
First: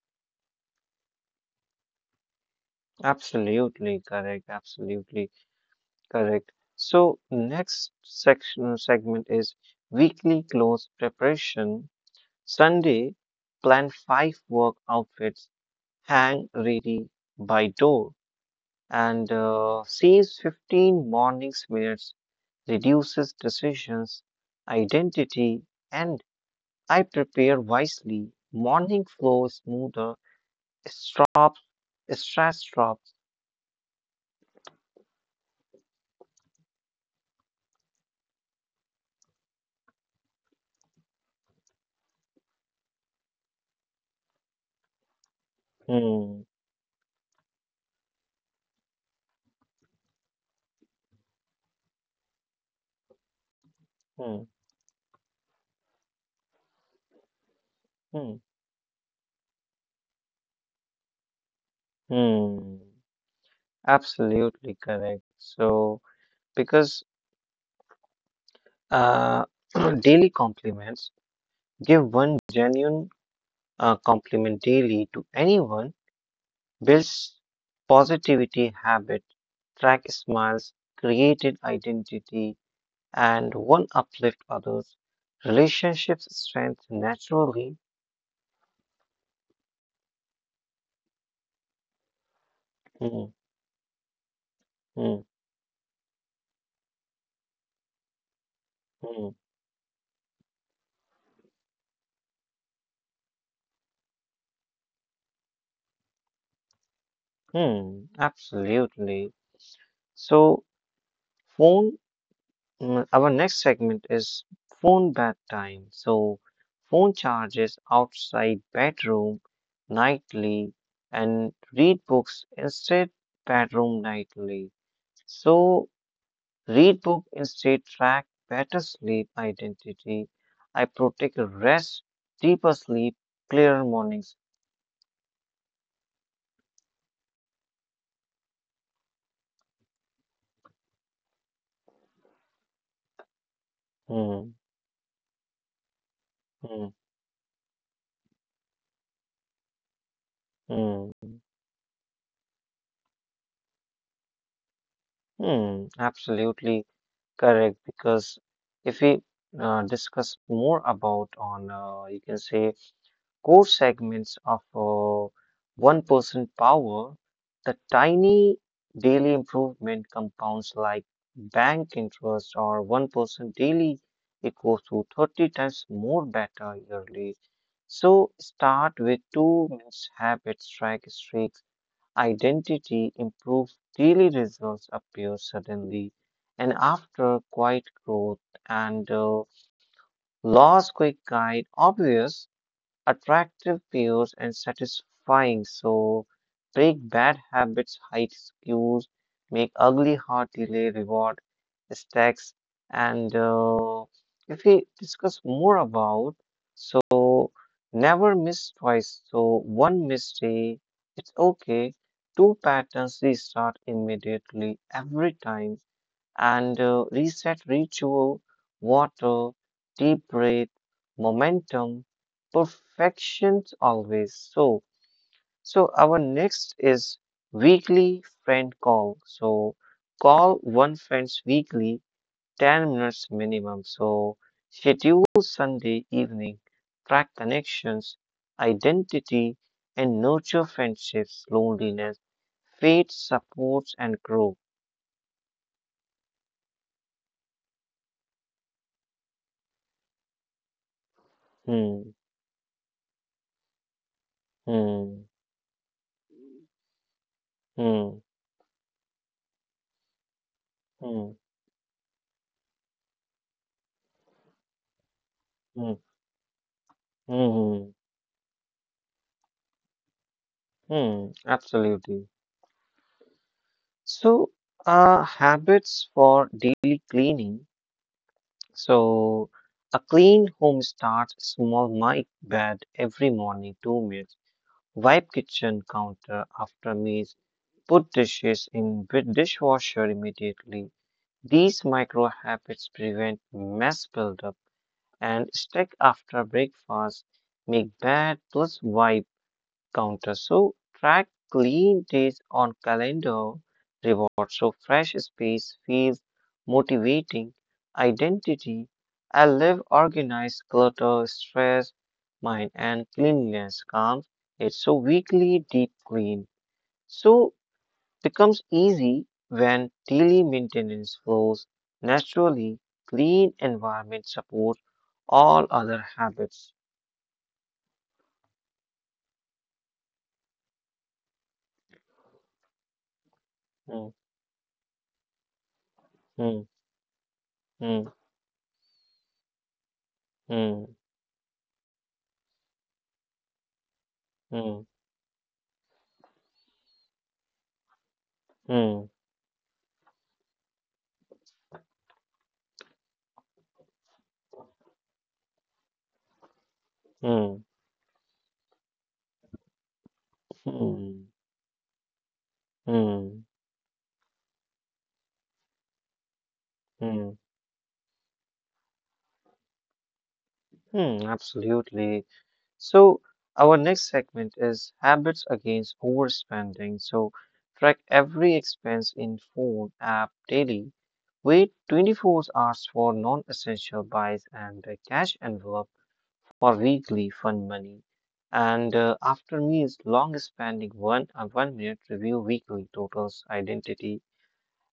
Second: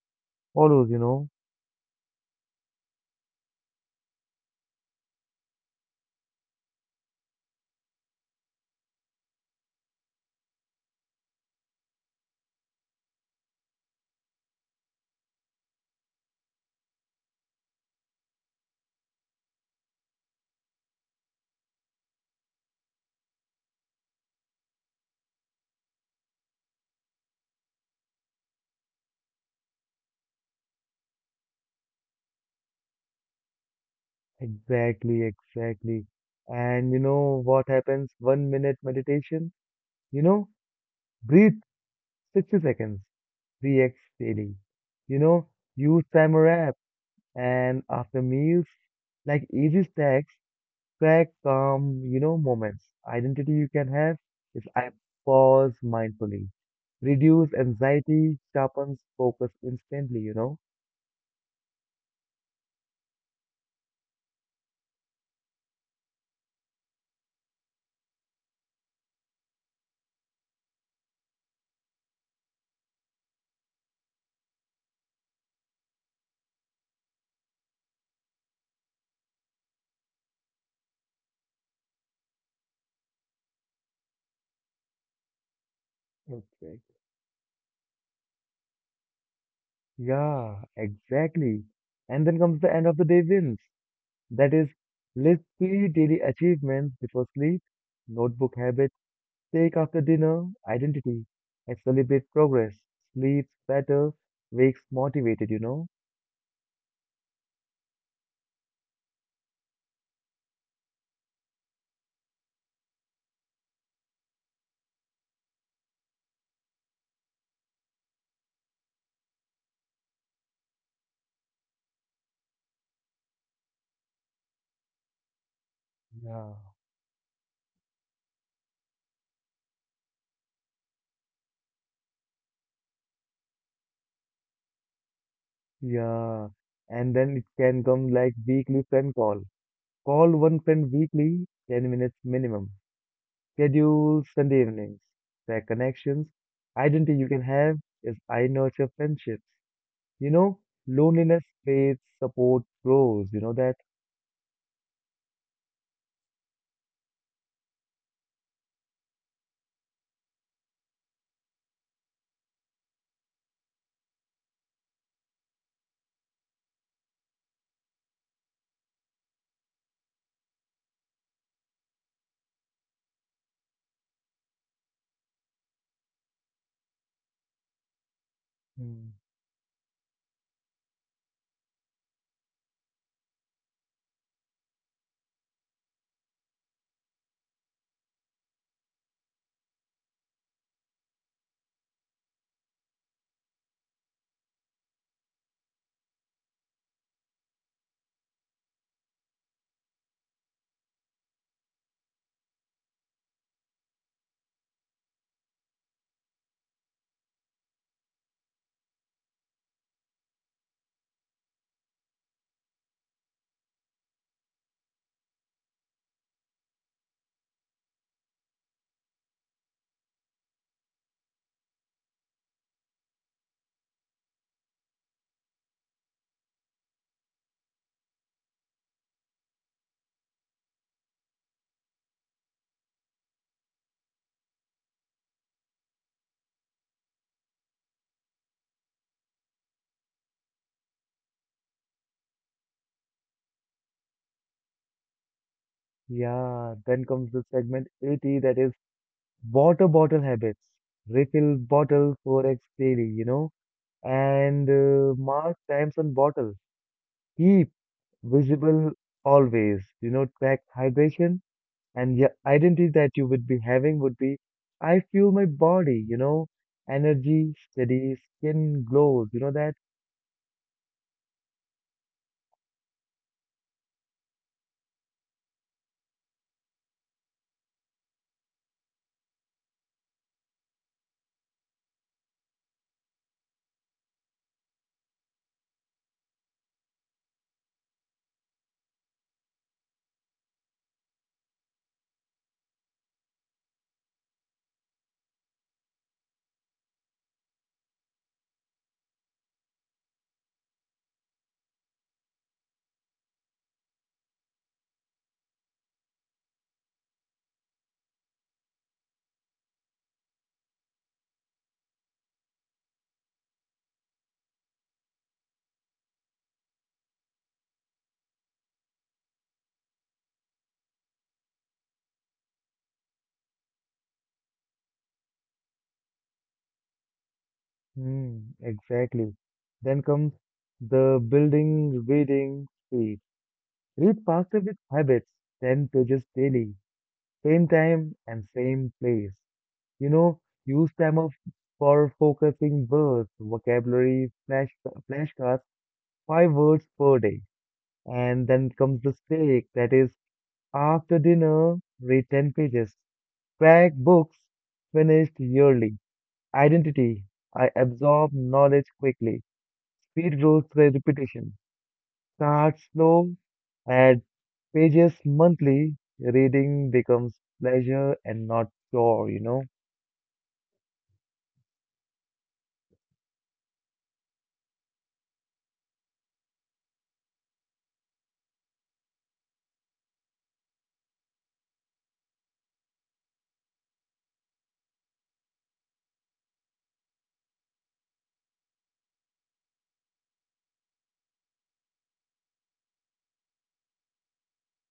[SPEAKER 1] follows.
[SPEAKER 2] Absolutely correct, absolutely correct. So next section segment is weekly clothes preparation. Sunday, plan five work outfits, hang ready by door, and saves 15 mornings minutes, reduces decisions, identity, and I prepare wisely. Morning flow is smoother, strop, stress drops.
[SPEAKER 1] Exactly, exactly. And you know what happens? 1 minute meditation, you know, breathe 60 seconds, 3x daily. You know, use
[SPEAKER 2] Hmm,
[SPEAKER 1] timer app and after meals, like easy stacks, track calm, moments. Identity you can have
[SPEAKER 2] hmm,
[SPEAKER 1] is I pause mindfully reduce anxiety,
[SPEAKER 2] hmm,
[SPEAKER 1] sharpens focus instantly, you know?
[SPEAKER 2] hmm. Absolutely correct. So, because uh, daily compliments, give one genuine compliment daily to anyone, builds positivity habit, track smiles, created identity, and one uplift others. Relationships
[SPEAKER 1] Okay.
[SPEAKER 2] strength naturally.
[SPEAKER 1] Yeah, exactly. And then comes the end of the day
[SPEAKER 2] Hmm,
[SPEAKER 1] wins. That is,
[SPEAKER 2] hmm,
[SPEAKER 1] list three daily achievements before sleep, notebook habits,
[SPEAKER 2] hmm,
[SPEAKER 1] take after dinner, identity, and celebrate progress. Sleeps better, wakes motivated, you know?
[SPEAKER 2] hmm, absolutely. So, phone our next segment is phone bedtime. So, phone charges outside bedroom nightly and read books instead bedroom nightly. So,
[SPEAKER 1] Yeah.
[SPEAKER 2] read book instead track better sleep identity. I protect rest, deeper sleep, clearer mornings.
[SPEAKER 1] Yeah. And then it can come like weekly friend call. Call one friend weekly, 10 minutes minimum. Schedule
[SPEAKER 2] Hmm,
[SPEAKER 1] Sunday evenings. Their connections.
[SPEAKER 2] hmm,
[SPEAKER 1] Identity you can have is I nurture friendships. You know,
[SPEAKER 2] hmm,
[SPEAKER 1] loneliness fades, support grows. You know that?
[SPEAKER 2] hmm. Absolutely correct, because if we discuss more about on you can say core segments of 1% power, the tiny daily improvement compounds like bank interest or 1% daily equals to 30 times more better yearly. So start
[SPEAKER 1] Mm.
[SPEAKER 2] with 2 minutes habit strike streak identity improves daily results appear suddenly and after quiet growth and loss quick guide obvious attractive peers and satisfying. So break bad habits, hide cues, make ugly heart delay, reward stacks. And if we discuss more about, so never miss twice. So one mistake, it's okay. Two patterns restart immediately every time and reset ritual, water, deep breath, momentum, perfections always. So our next is weekly friend call. So, call one friends weekly, 10 minutes minimum. So, schedule Sunday evening, track connections, identity, and nurture friendships, loneliness, faith, supports, and grow.
[SPEAKER 1] Yeah. Then comes the segment 80 that is water bottle habits. Refill bottle
[SPEAKER 2] Hmm,
[SPEAKER 1] 4x daily, and
[SPEAKER 2] hmm,
[SPEAKER 1] mark times on bottle. Keep
[SPEAKER 2] hmm.
[SPEAKER 1] visible always, track
[SPEAKER 2] Hmm.
[SPEAKER 1] hydration and your identity that you would be having would be I feel my body,
[SPEAKER 2] Hmm.
[SPEAKER 1] energy,
[SPEAKER 2] Mhm,
[SPEAKER 1] steady, skin glows, you know that?
[SPEAKER 2] hmm. Hmm, absolutely. So, habits for daily cleaning. So, a clean home starts small. My bed every morning, 2 minutes. Wipe kitchen counter after meals. Put dishes in with dishwasher immediately. These micro habits prevent mess buildup and stick after breakfast. Make bed plus wipe counter. So track clean days on calendar rewards. So fresh space feels motivating. Identity. I live organized clutter, stress, mind and cleanliness calms it. So weekly deep clean. So becomes easy when daily maintenance flows naturally. Clean environment supports all other habits.
[SPEAKER 1] Hmm. Exactly. Then comes the building reading speed.
[SPEAKER 2] Hmm,
[SPEAKER 1] Read faster with habits, 10 pages
[SPEAKER 2] hmm,
[SPEAKER 1] daily, same
[SPEAKER 2] hmm,
[SPEAKER 1] time and same place. You know, use
[SPEAKER 2] hmm,
[SPEAKER 1] time of for focusing words, vocabulary, flash
[SPEAKER 2] hmm,
[SPEAKER 1] flashcards, five words per day. And then comes
[SPEAKER 2] hmm.
[SPEAKER 1] the steak, that is after dinner, read 10 pages. Crack books, finished yearly. Identity,
[SPEAKER 2] Mm,
[SPEAKER 1] I absorb knowledge quickly. Speed grows by
[SPEAKER 2] mm,
[SPEAKER 1] repetition. Start slow,
[SPEAKER 2] mm,
[SPEAKER 1] add pages monthly. Reading
[SPEAKER 2] mm,
[SPEAKER 1] becomes pleasure and not chore, you know?
[SPEAKER 2] mm, absolutely. So, our next segment is habits against overspending. So, track every expense in phone app daily. Wait 24 hours for non-essential buys and a cash envelope for weekly fun money. And after meals, long spending 1 minute review weekly totals identity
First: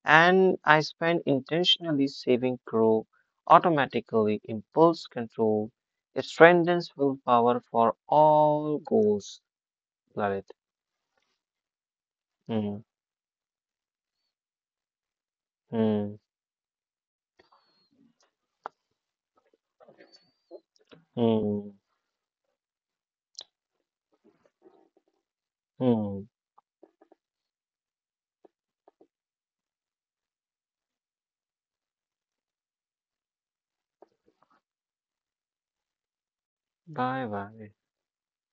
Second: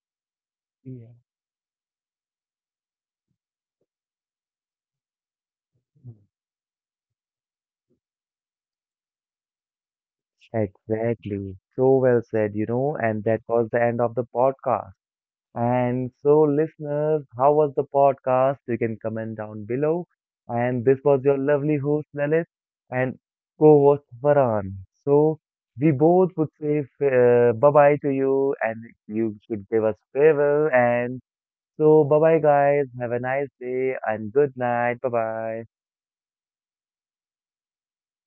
[SPEAKER 2] and I
[SPEAKER 1] Yeah.
[SPEAKER 2] spend intentionally saving grow automatically impulse control
[SPEAKER 1] Mm.
[SPEAKER 2] strengthens willpower for all goals. Love it.
[SPEAKER 1] Exactly. So well said,
[SPEAKER 2] Hmm.
[SPEAKER 1] and that was the end of the podcast. And
[SPEAKER 2] Hmm.
[SPEAKER 1] so, listeners, how was the podcast? You can comment down below. And this was your
[SPEAKER 2] Hmm.
[SPEAKER 1] lovely host, Lalit, and co host, Varan. So, we
[SPEAKER 2] Hmm.
[SPEAKER 1] both would say bye bye to you, and you should give us farewell. And so, bye bye, guys. Have a nice day and good night. Bye bye.
[SPEAKER 2] Bye bye.